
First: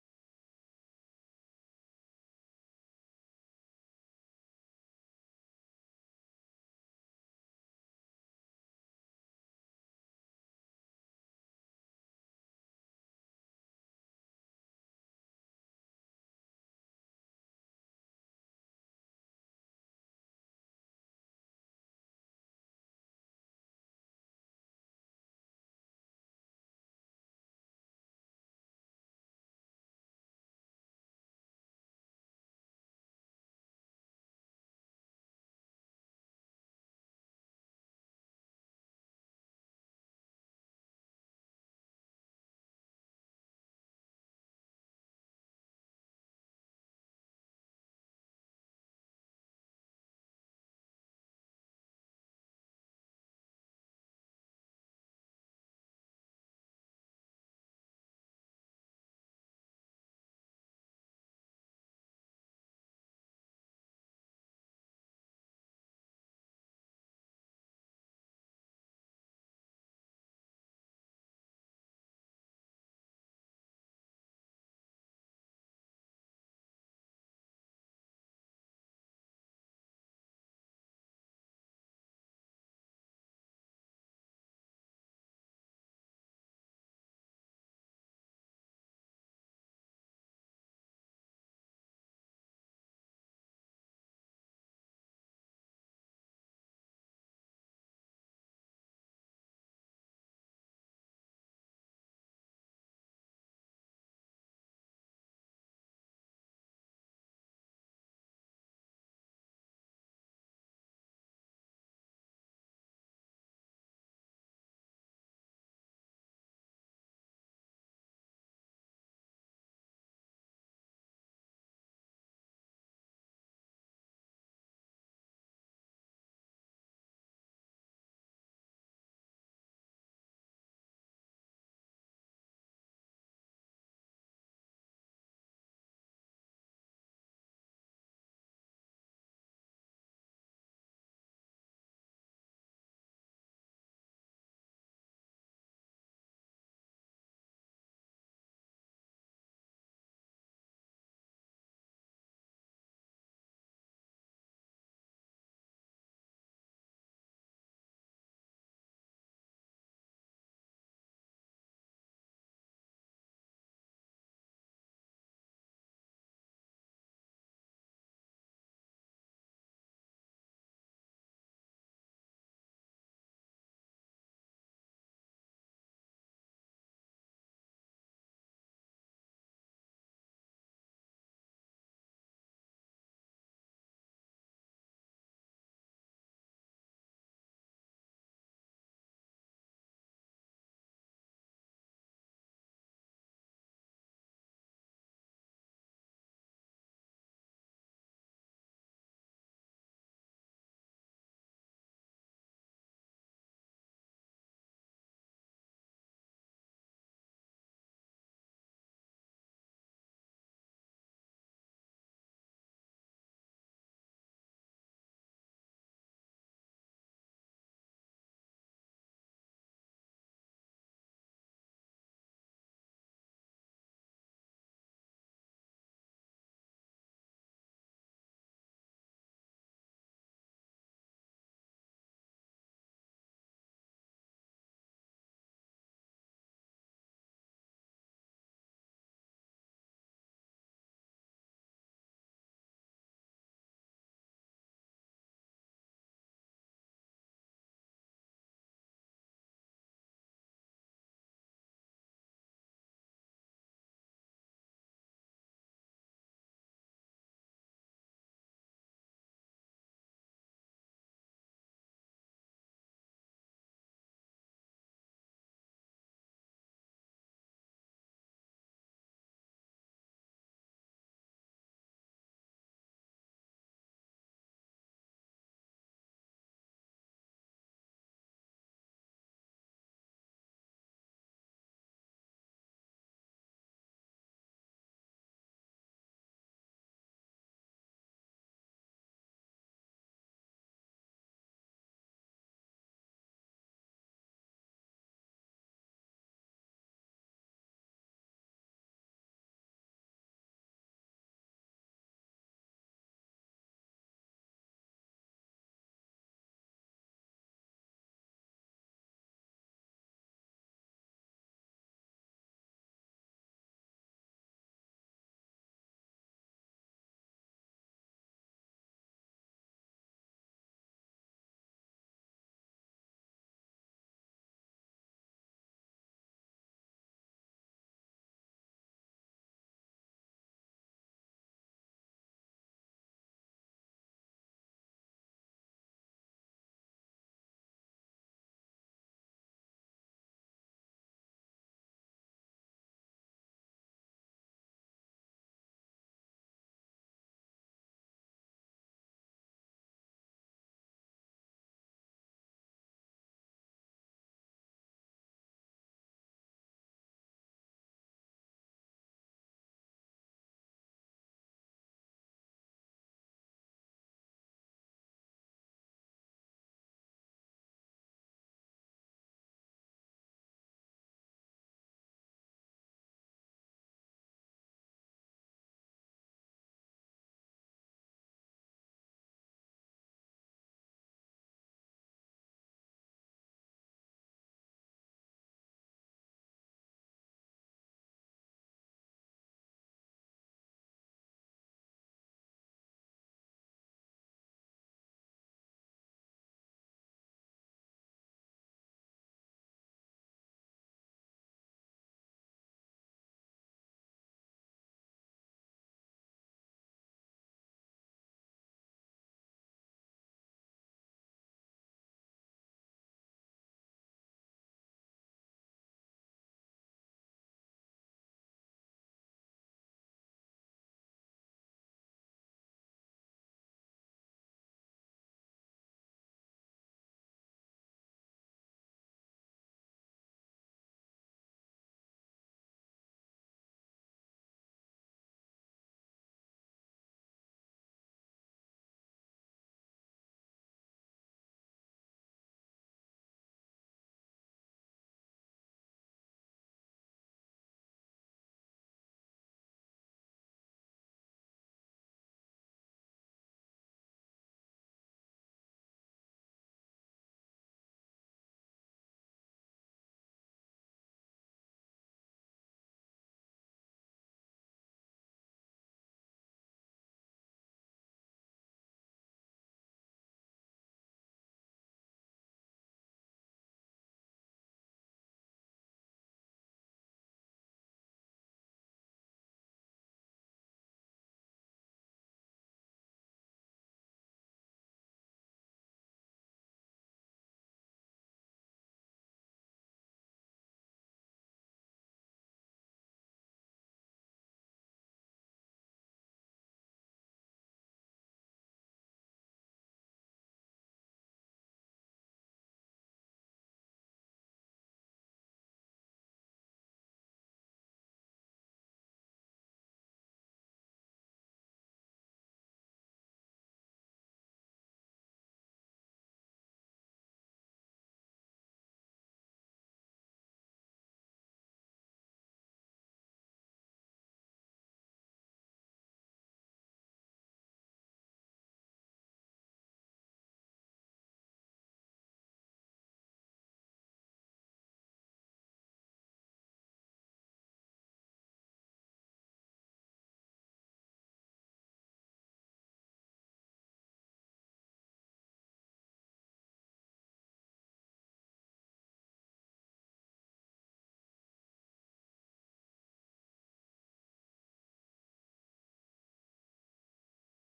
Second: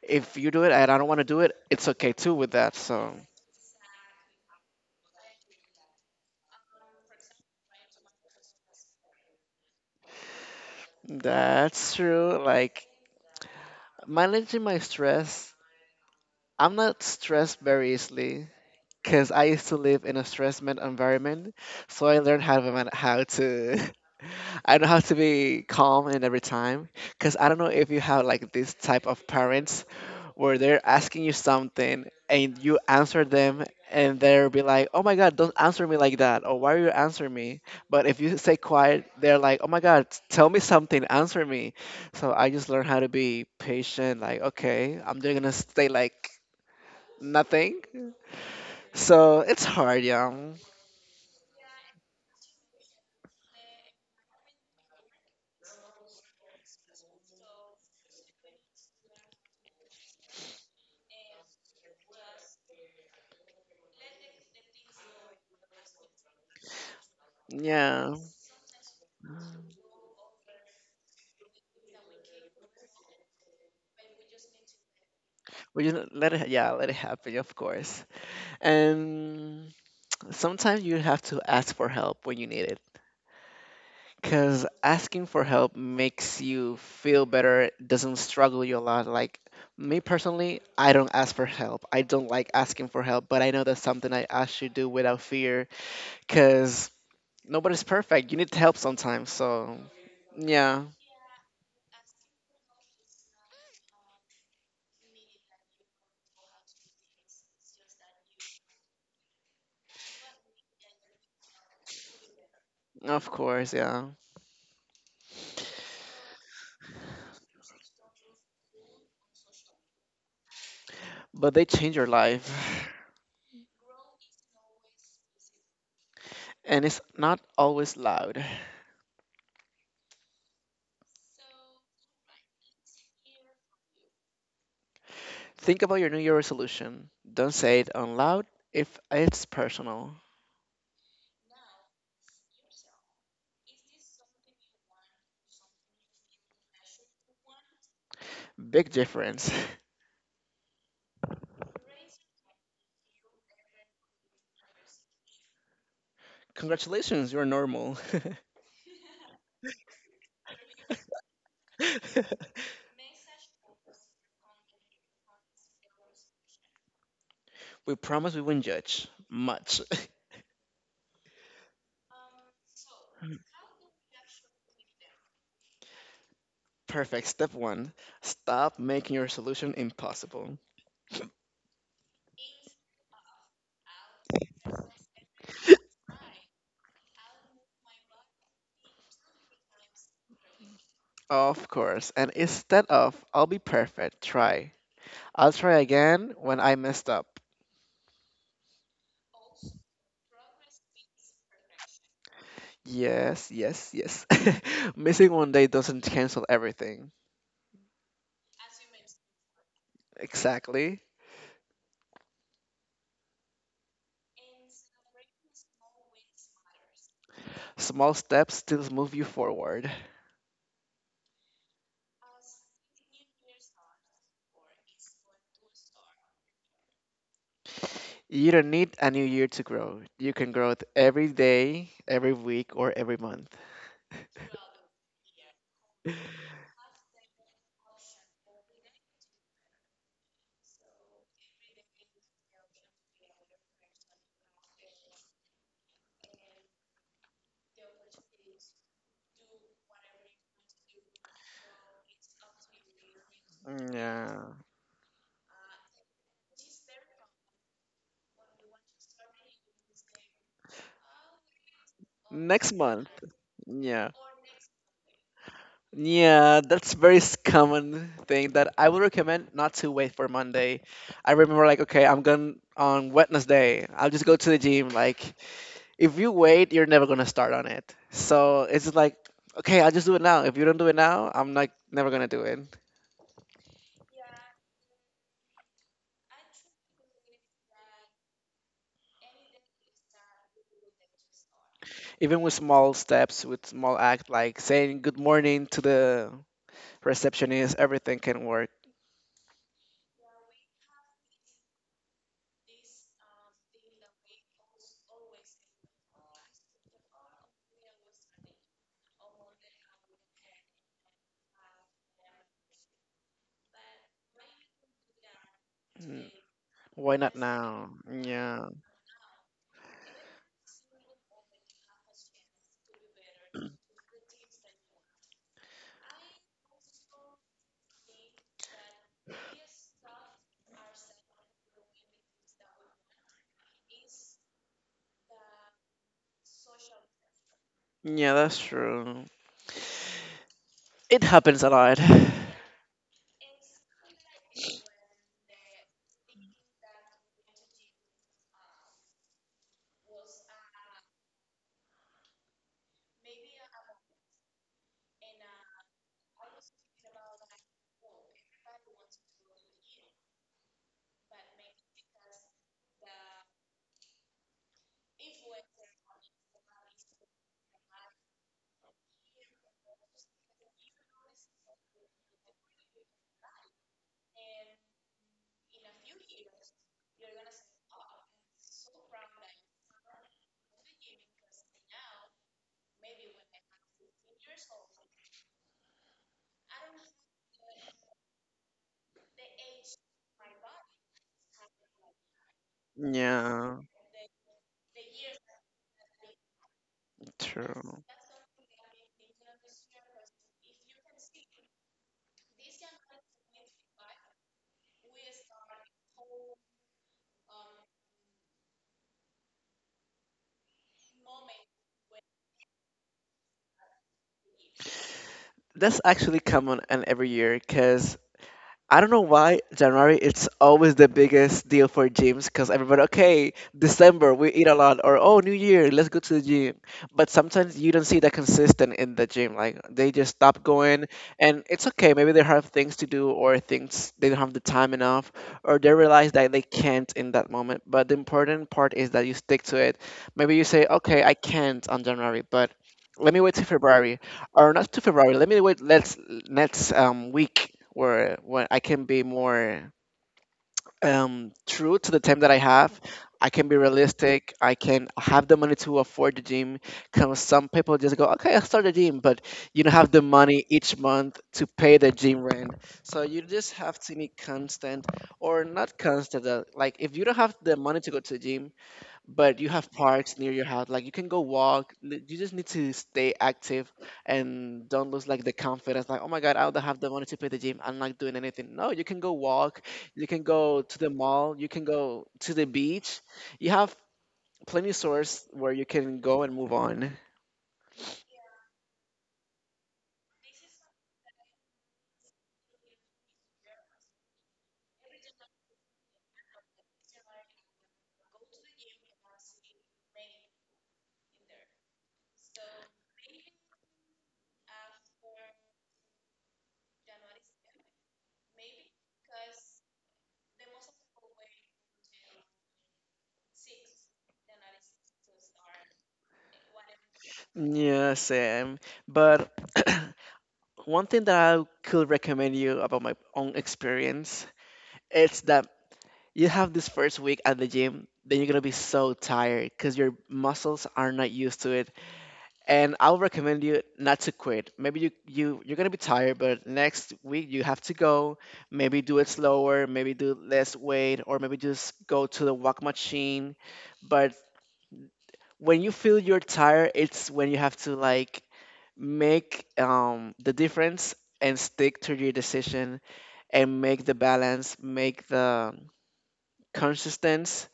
Speaker 1: if you do it and I don't want to do it, it's okay too with that. So that's true, like. Managing my stress, I'm not stressed very easily because I used to live in a stress environment, so I learned how to how to, I know how to be calm in every time. Because I don't know if you have like this type of parents where they're asking you something and you answer them, and they'll be like, "Oh my God, don't answer me like that," or "Why are you answering me?" But if you stay quiet, they're like, "Oh my God, tell me something, answer me." So I just learned how to be patient. Like, okay, I'm just gonna stay like nothing. So it's hard, yeah. Yeah, we just let it. Yeah, let it happen, of course. And sometimes you have to ask for help when you need it, because asking for help makes you feel better, doesn't struggle you a lot. Like me personally, I don't ask for help. I don't like asking for help, but I know that's something I should do without fear, because nobody's perfect. You need help sometimes. So, yeah, of course, yeah. But they change your life. And it's not always loud. Think about your New Year resolution. Don't say it out loud if it's personal. Big difference. Congratulations, you're normal. We promise we won't judge much. Perfect. Step one, stop making your solution impossible. Of course. And instead of I'll be perfect, try. I'll try again when I messed up. Yes, yes, yes. Missing one day doesn't cancel everything. Exactly. Small steps still move you forward. You don't need a new year to grow. You can grow it every day, every week, or every month. Yeah. Next month. Yeah. Yeah, that's very common thing that I would recommend, not to wait for Monday. I remember like, okay, I'm going on Wednesday. I'll just go to the gym. Like, if you wait, you're never gonna start on it. So it's just like, okay, I'll just do it now. If you don't do it now, I'm like never gonna do it. Even with small steps, with small act, like saying good morning to the receptionist, everything can work. Mm, why not now? Yeah. Yeah, that's true. It happens a lot. Yeah, true. That's actually common and every year, because I don't know why January, it's always the biggest deal for gyms, because everybody, okay, December we eat a lot, or oh, New Year, let's go to the gym. But sometimes you don't see that consistent in the gym, like they just stop going. And it's okay, maybe they have things to do or things, they don't have the time enough, or they realize that they can't in that moment. But the important part is that you stick to it. Maybe you say, okay, I can't on January, but let me wait till February. Or not to February. Let me wait. Let's next week where, when I can be more true to the time that I have. I can be realistic. I can have the money to afford the gym. Cause some people just go, okay, I'll start the gym, but you don't have the money each month to pay the gym rent. So you just have to be constant, or not constant. Like if you don't have the money to go to the gym, but you have parks near your house, like you can go walk, you just need to stay active. And don't lose like the confidence, like, oh my god, I don't have the money to pay the gym, I'm not doing anything. No, you can go walk, you can go to the mall, you can go to the beach. You have plenty of source where you can go and move on. Yeah, same. But one thing that I could recommend you about my own experience, it's that you have this first week at the gym, then you're gonna be so tired because your muscles are not used to it. And I'll recommend you not to quit. Maybe you're gonna be tired, but next week you have to go. Maybe do it slower, maybe do less weight, or maybe just go to the walk machine. But when you feel you're tired, it's when you have to like make the difference, and stick to your decision, and make the balance, make the consistency.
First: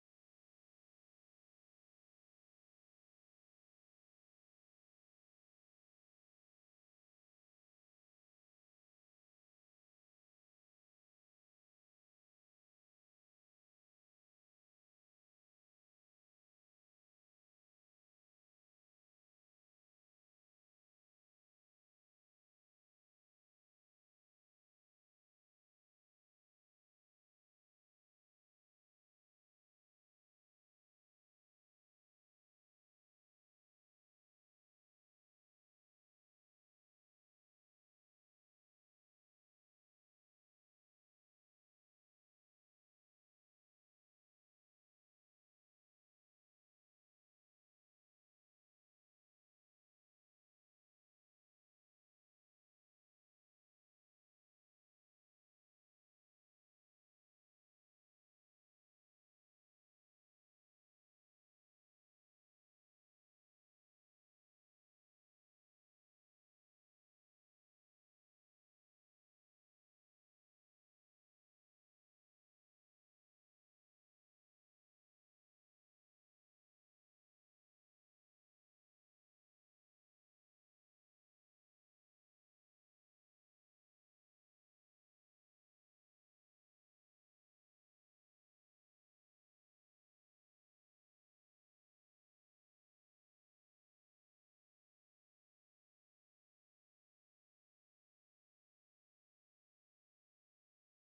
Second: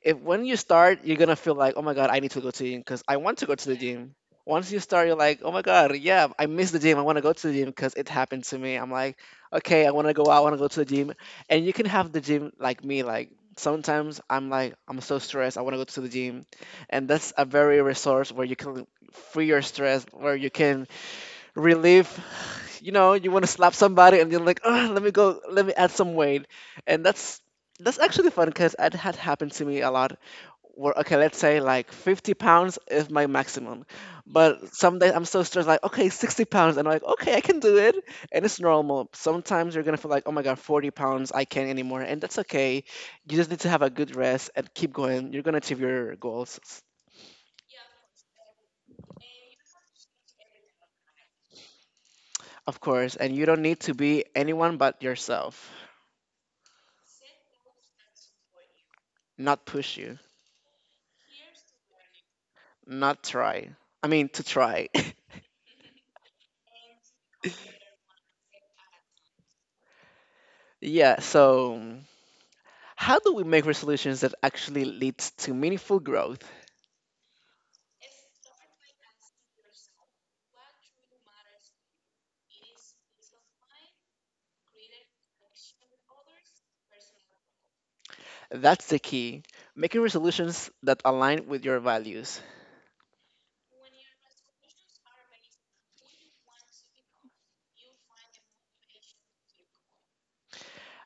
Speaker 1: If when you start, you're gonna feel like, oh my god, I need to go to the gym because I want to go to the gym. Once you start, you're like, oh my god, yeah, I miss the gym. I want to go to the gym, because it happened to me. I'm like, okay, I want to go out. I want to go to the gym. And you can have the gym like me. Like sometimes I'm like, I'm so stressed. I want to go to the gym. And that's a very resource where you can free your stress, where you can relieve, you know you want to slap somebody and you're like, oh, let me go, let me add some weight. And that's actually fun, because it had happened to me a lot, where, okay, let's say like 50 pounds is my maximum, but some days I'm so stressed, like okay, 60 pounds, and I'm like, okay, I can do it. And it's normal, sometimes you're gonna feel like, oh my god, 40 pounds I can't anymore, and that's okay. You just need to have a good rest and keep going, you're gonna achieve your goals. Of course. And you don't need to be anyone but yourself. Not push you. Not try. I mean, to try. Yeah, so how do we make resolutions that actually leads to meaningful growth? That's the key. Making resolutions that align with your values.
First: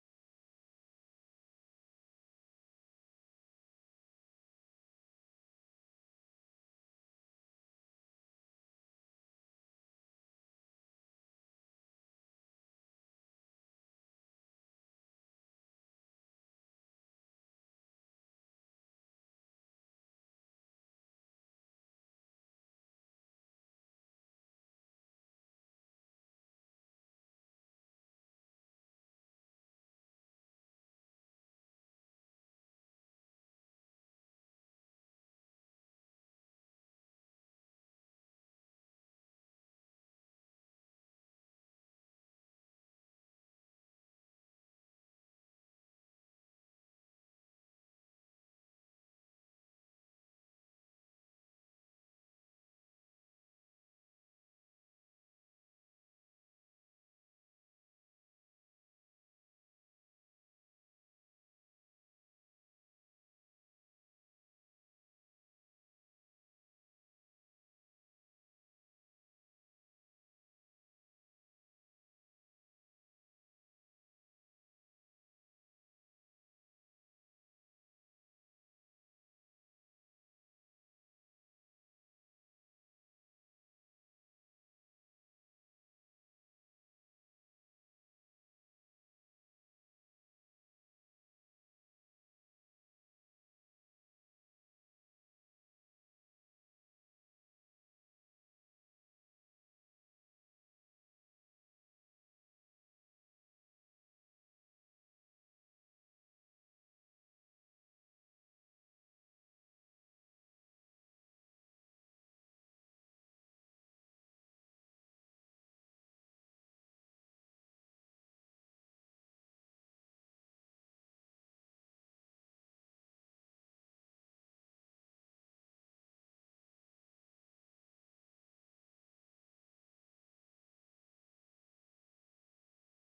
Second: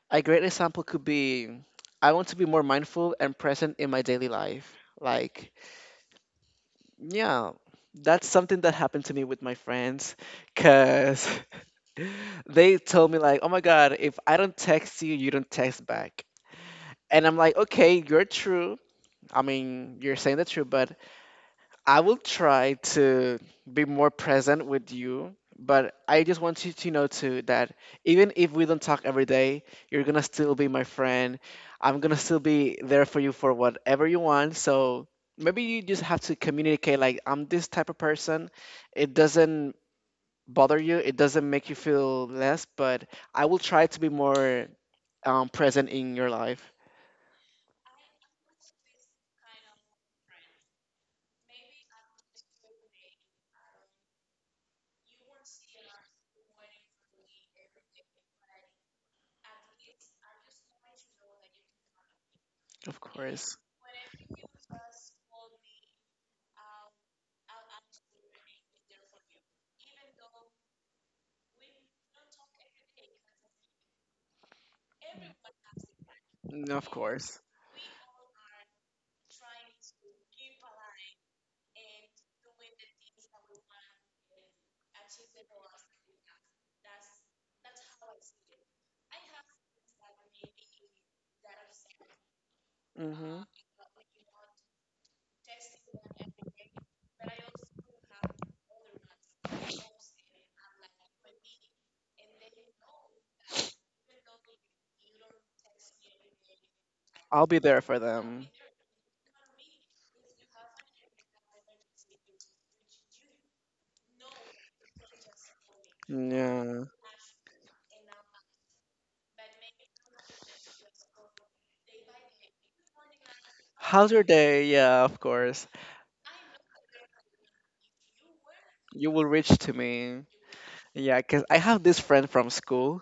Speaker 1: A great example could be, I want to be more mindful and present in my daily life. Like, yeah, that's something that happened to me with my friends cuz they told me like, "Oh my god, if I don't text you, you don't text back." And I'm like, "Okay, you're true, I mean, you're saying the truth, but I will try to be more present with you. But I just want you to know too that even if we don't talk every day, you're gonna still be my friend. I'm gonna still be there for you for whatever you want. So maybe you just have to communicate, like I'm this type of person. It doesn't bother you, it doesn't make you feel less, but I will try to be more present in your life. Of course. Mm, of course. Hmm. I'll be there for them. Yeah. How's your day? Yeah, of course. You will reach to me. Yeah, 'cause I have this friend from school.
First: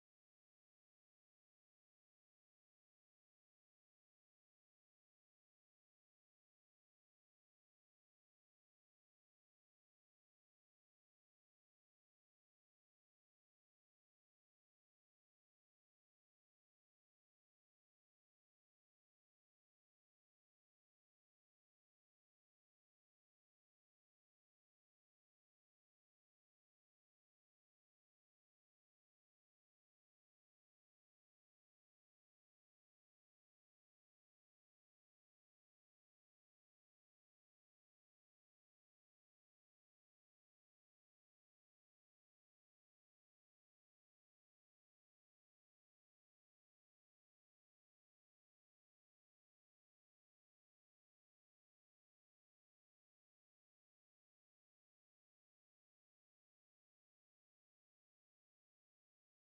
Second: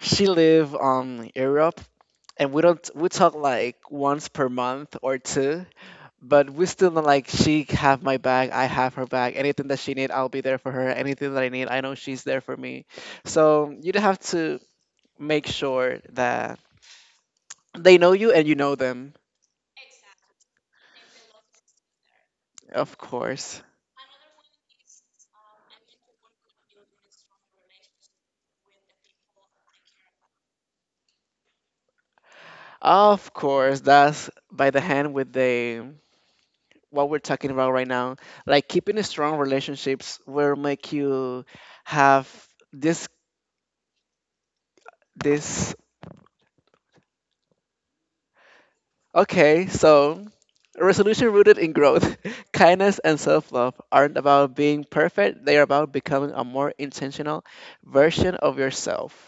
Speaker 1: She live Europe, and we don't we talk like once per month or two, but we still not like, she have my back, I have her back. Anything that she need, I'll be there for her. Anything that I need, I know she's there for me. So you'd have to make sure that they know you and you know them. Of course. Of course. That's by the hand with the what we're talking about right now. Like keeping strong relationships will make you have this, this, okay, so a resolution rooted in growth, kindness and self-love aren't about being perfect, they are about becoming a more intentional version of yourself.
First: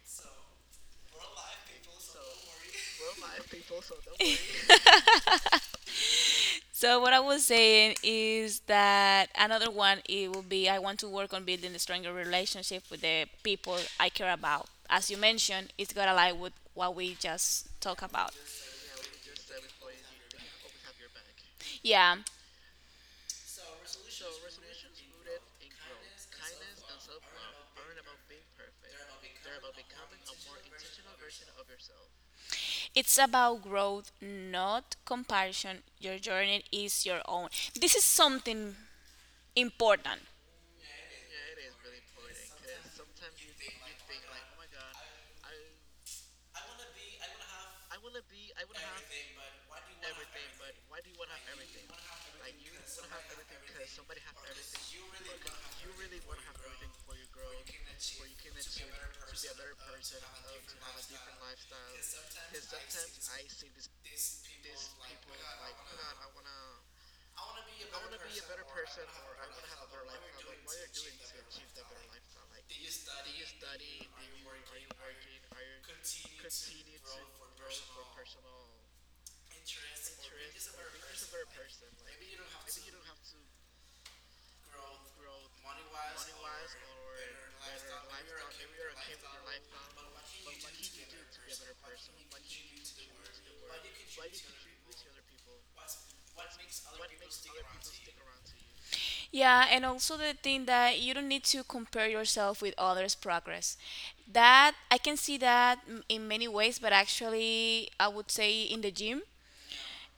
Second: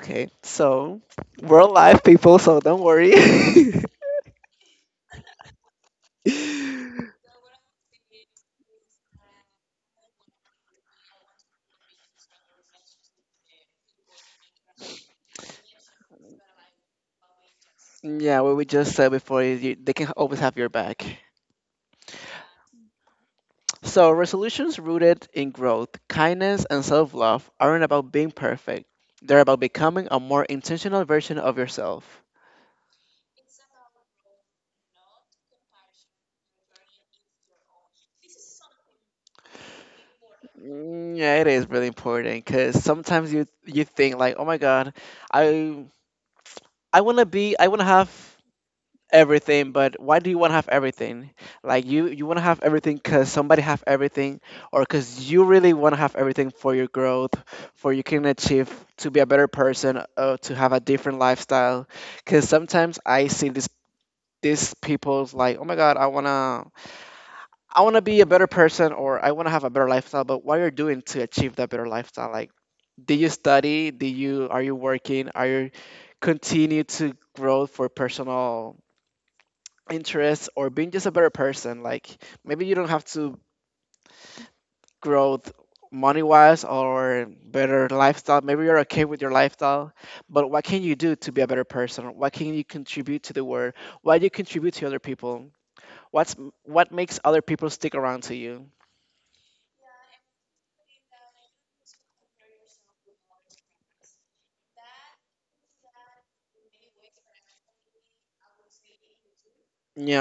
Speaker 1: Okay. So, we're alive people, so don't worry.
Speaker 2: So what I was saying is that another one it will be I want to work on building a stronger relationship with the people I care about. As you mentioned, it's got to lie with what we just talked about.
Speaker 1: Yeah, what we just said before is, you, they can always have your back.
Speaker 2: Yeah,
Speaker 1: So, resolutions rooted in growth, kindness, and self love aren't about being perfect. They're about becoming a more intentional version of yourself.
Speaker 2: it's about growth, not comparison. Your journey is your own. This is something important.
Speaker 1: Mm, yeah, it is really important because sometimes you think like, oh my God, I I wanna be, I wanna have everything. But why do you want to have everything? Like you want to have everything because somebody have everything, or because you really want to have everything for your growth, for you can achieve to be a better person, to have a different lifestyle. Because sometimes I see this, these people's like, oh my god, I want to, I want to be a better person, or I want to have a better lifestyle. But what you're doing to achieve that better lifestyle? Like, did you study? Do you, are you working, are you continue to grow for personal interests, or being just a better person? Like maybe you don't have to grow money wise or better lifestyle. Maybe you're okay with your lifestyle, but what can you do to be a better person? What can you contribute to the world? Why do you contribute to other people? What's, what makes other people stick around to you?
Speaker 2: Yeah, and also the thing that you don't need to compare yourself with others' progress. That I can see that in many ways, but actually, I would say in the gym.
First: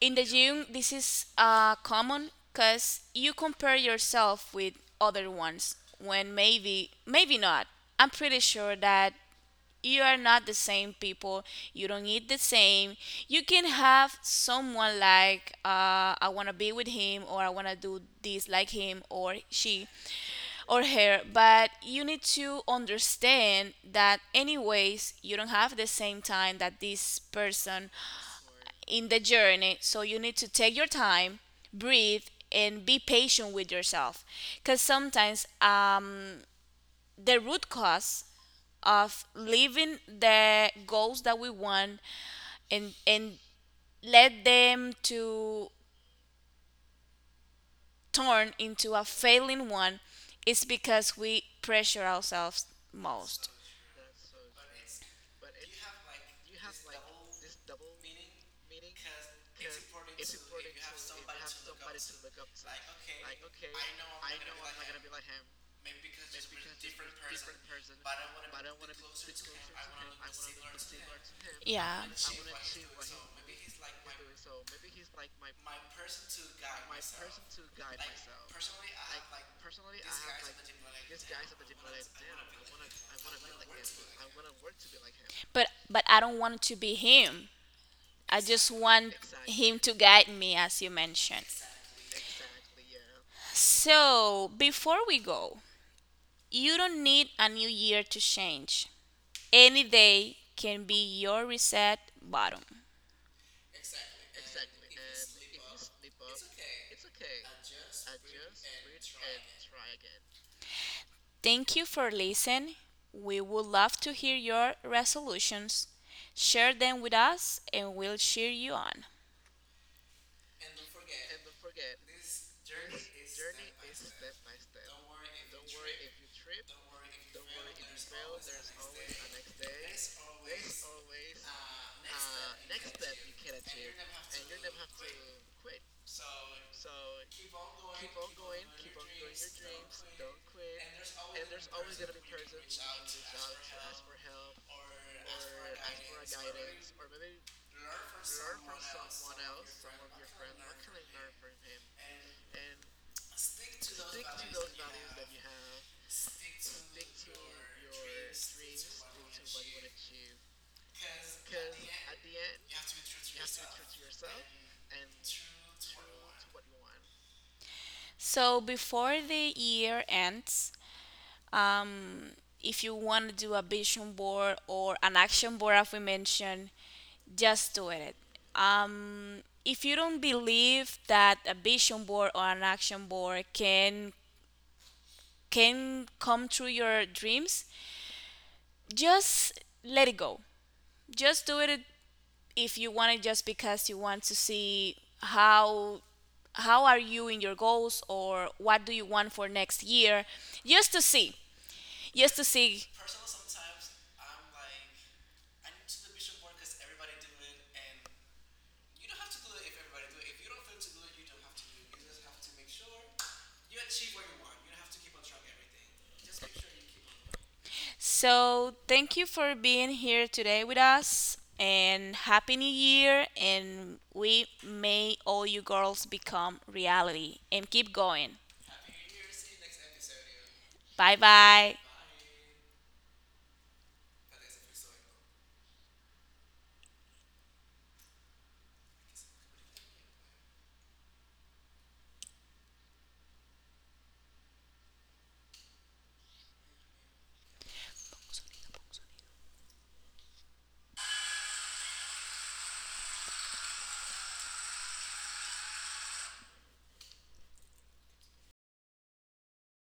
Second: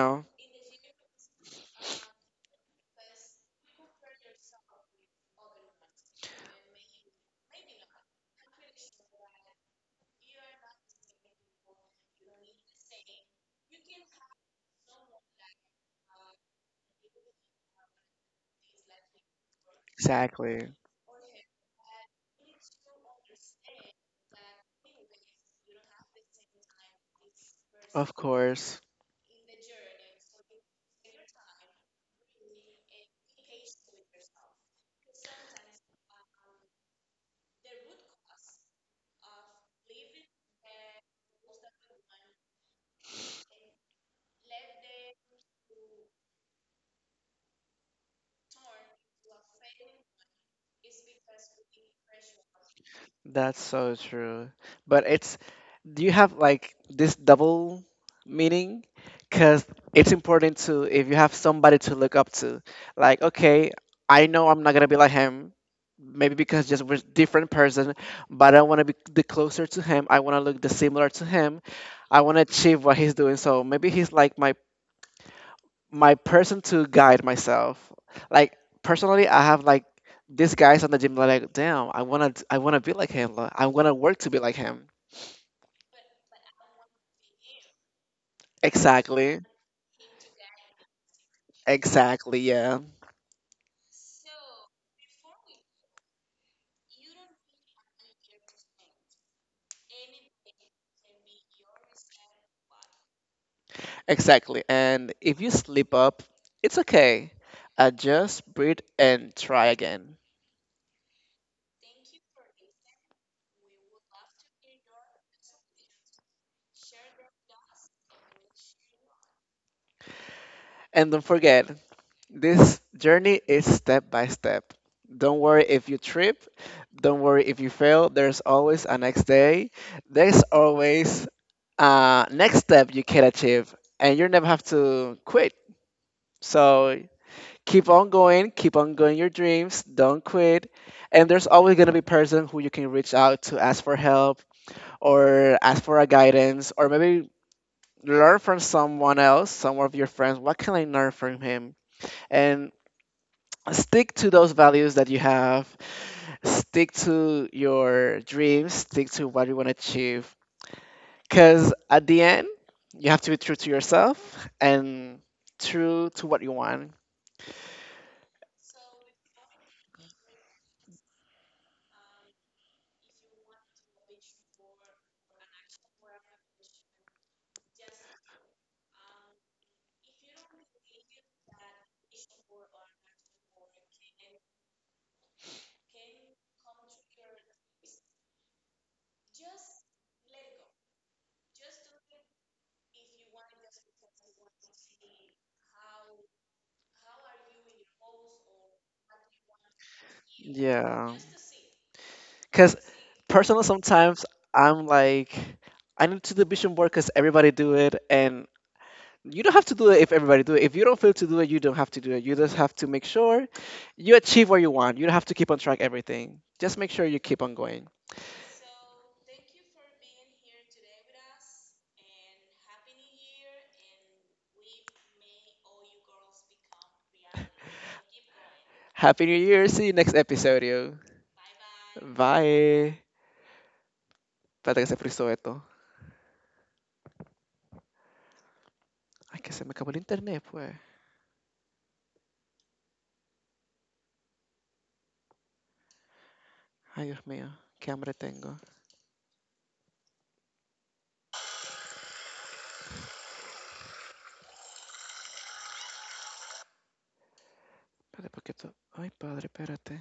Speaker 2: In the gym, this is common because you compare yourself with other ones when maybe, maybe not. I'm pretty sure that you are not the same people. You don't eat the same. You can have someone like, I want to be with him, or I want to do this like him or she
Speaker 1: exactly.
Speaker 2: or her, but you need to understand that anyways you don't have the same time that this person
Speaker 1: Of course.
Speaker 2: in the journey. So you need to take your time, breathe, and be patient with yourself. Because sometimes the root cause of leaving the goals that we want and let them to turn into a failing one is because we pressure ourselves most.
Speaker 1: That's so true. But it's, do you have like this double meaning? Because it's important to, if you have somebody to look up to, like okay, I know I'm not gonna be like him, maybe because just we're different person, but I want to be the closer to him. I want to look the similar to him.
Speaker 2: Yeah.
Speaker 1: I want to achieve what he's doing. So maybe he's like my person to guide myself. Like personally, I have like these guys on the gym. Like, damn, I wanna be like him. Like, I wanna work to be like him.
Speaker 2: But I don't want to be him. I just want
Speaker 1: Exactly,
Speaker 2: him to guide me as you mentioned.
Speaker 1: exactly, yeah,
Speaker 2: So, before we go, you don't need a new year to change. Any day can be your reset button.
Speaker 1: exactly. And if you slip up, it's okay. Adjust, breathe, and try again.
Speaker 2: Thank you for listening. We would love to hear your resolutions. Share them with us and we'll cheer you on.
Speaker 1: And don't forget, this journey is step by step. Don't worry if you trip. Don't worry if you fail. There's always a next day. There's always next step you can achieve, and you never have to quit. So keep on going your dreams, don't quit. And there's always gonna be person who you can reach out to, ask for help, or ask for a guidance, or maybe learn from someone else, some of your friends. What can I learn from him? And stick to those values that you have. Stick to your dreams. Stick to what you want to achieve. Because at the end, you have to be true to yourself, and true to what you want.
Speaker 2: So, before the year ends, if you want to do a vision board or an action board as we mentioned, just do it. um, if you don't believe that a vision board or an action board can come true your dreams, just let it go, just do it, if you want it, just because you want to see how are you in your goals or what do you want for next year, just
Speaker 1: Yeah.
Speaker 2: to see, just to
Speaker 1: Because
Speaker 2: see.
Speaker 1: personally, sometimes I'm like, I need to do vision board because everybody do it, and you don't have to do it if everybody do it. If you don't feel to do it, you don't have to do it. You just have to make sure you achieve what you want. You don't have to keep on track everything. Just make sure you keep on going.
Speaker 2: So, thank you for being here today with us and happy new year and we may all you girls become reality and keep going.
Speaker 1: Happy New Year. See you next episode, yo.
Speaker 2: Bye bye.
Speaker 1: Bye. Espérate que se frizó esto. Ay, que se me acabó el internet, pues. Ay, Dios mío, qué hambre tengo. Espérate, porque esto... Ay, padre, espérate.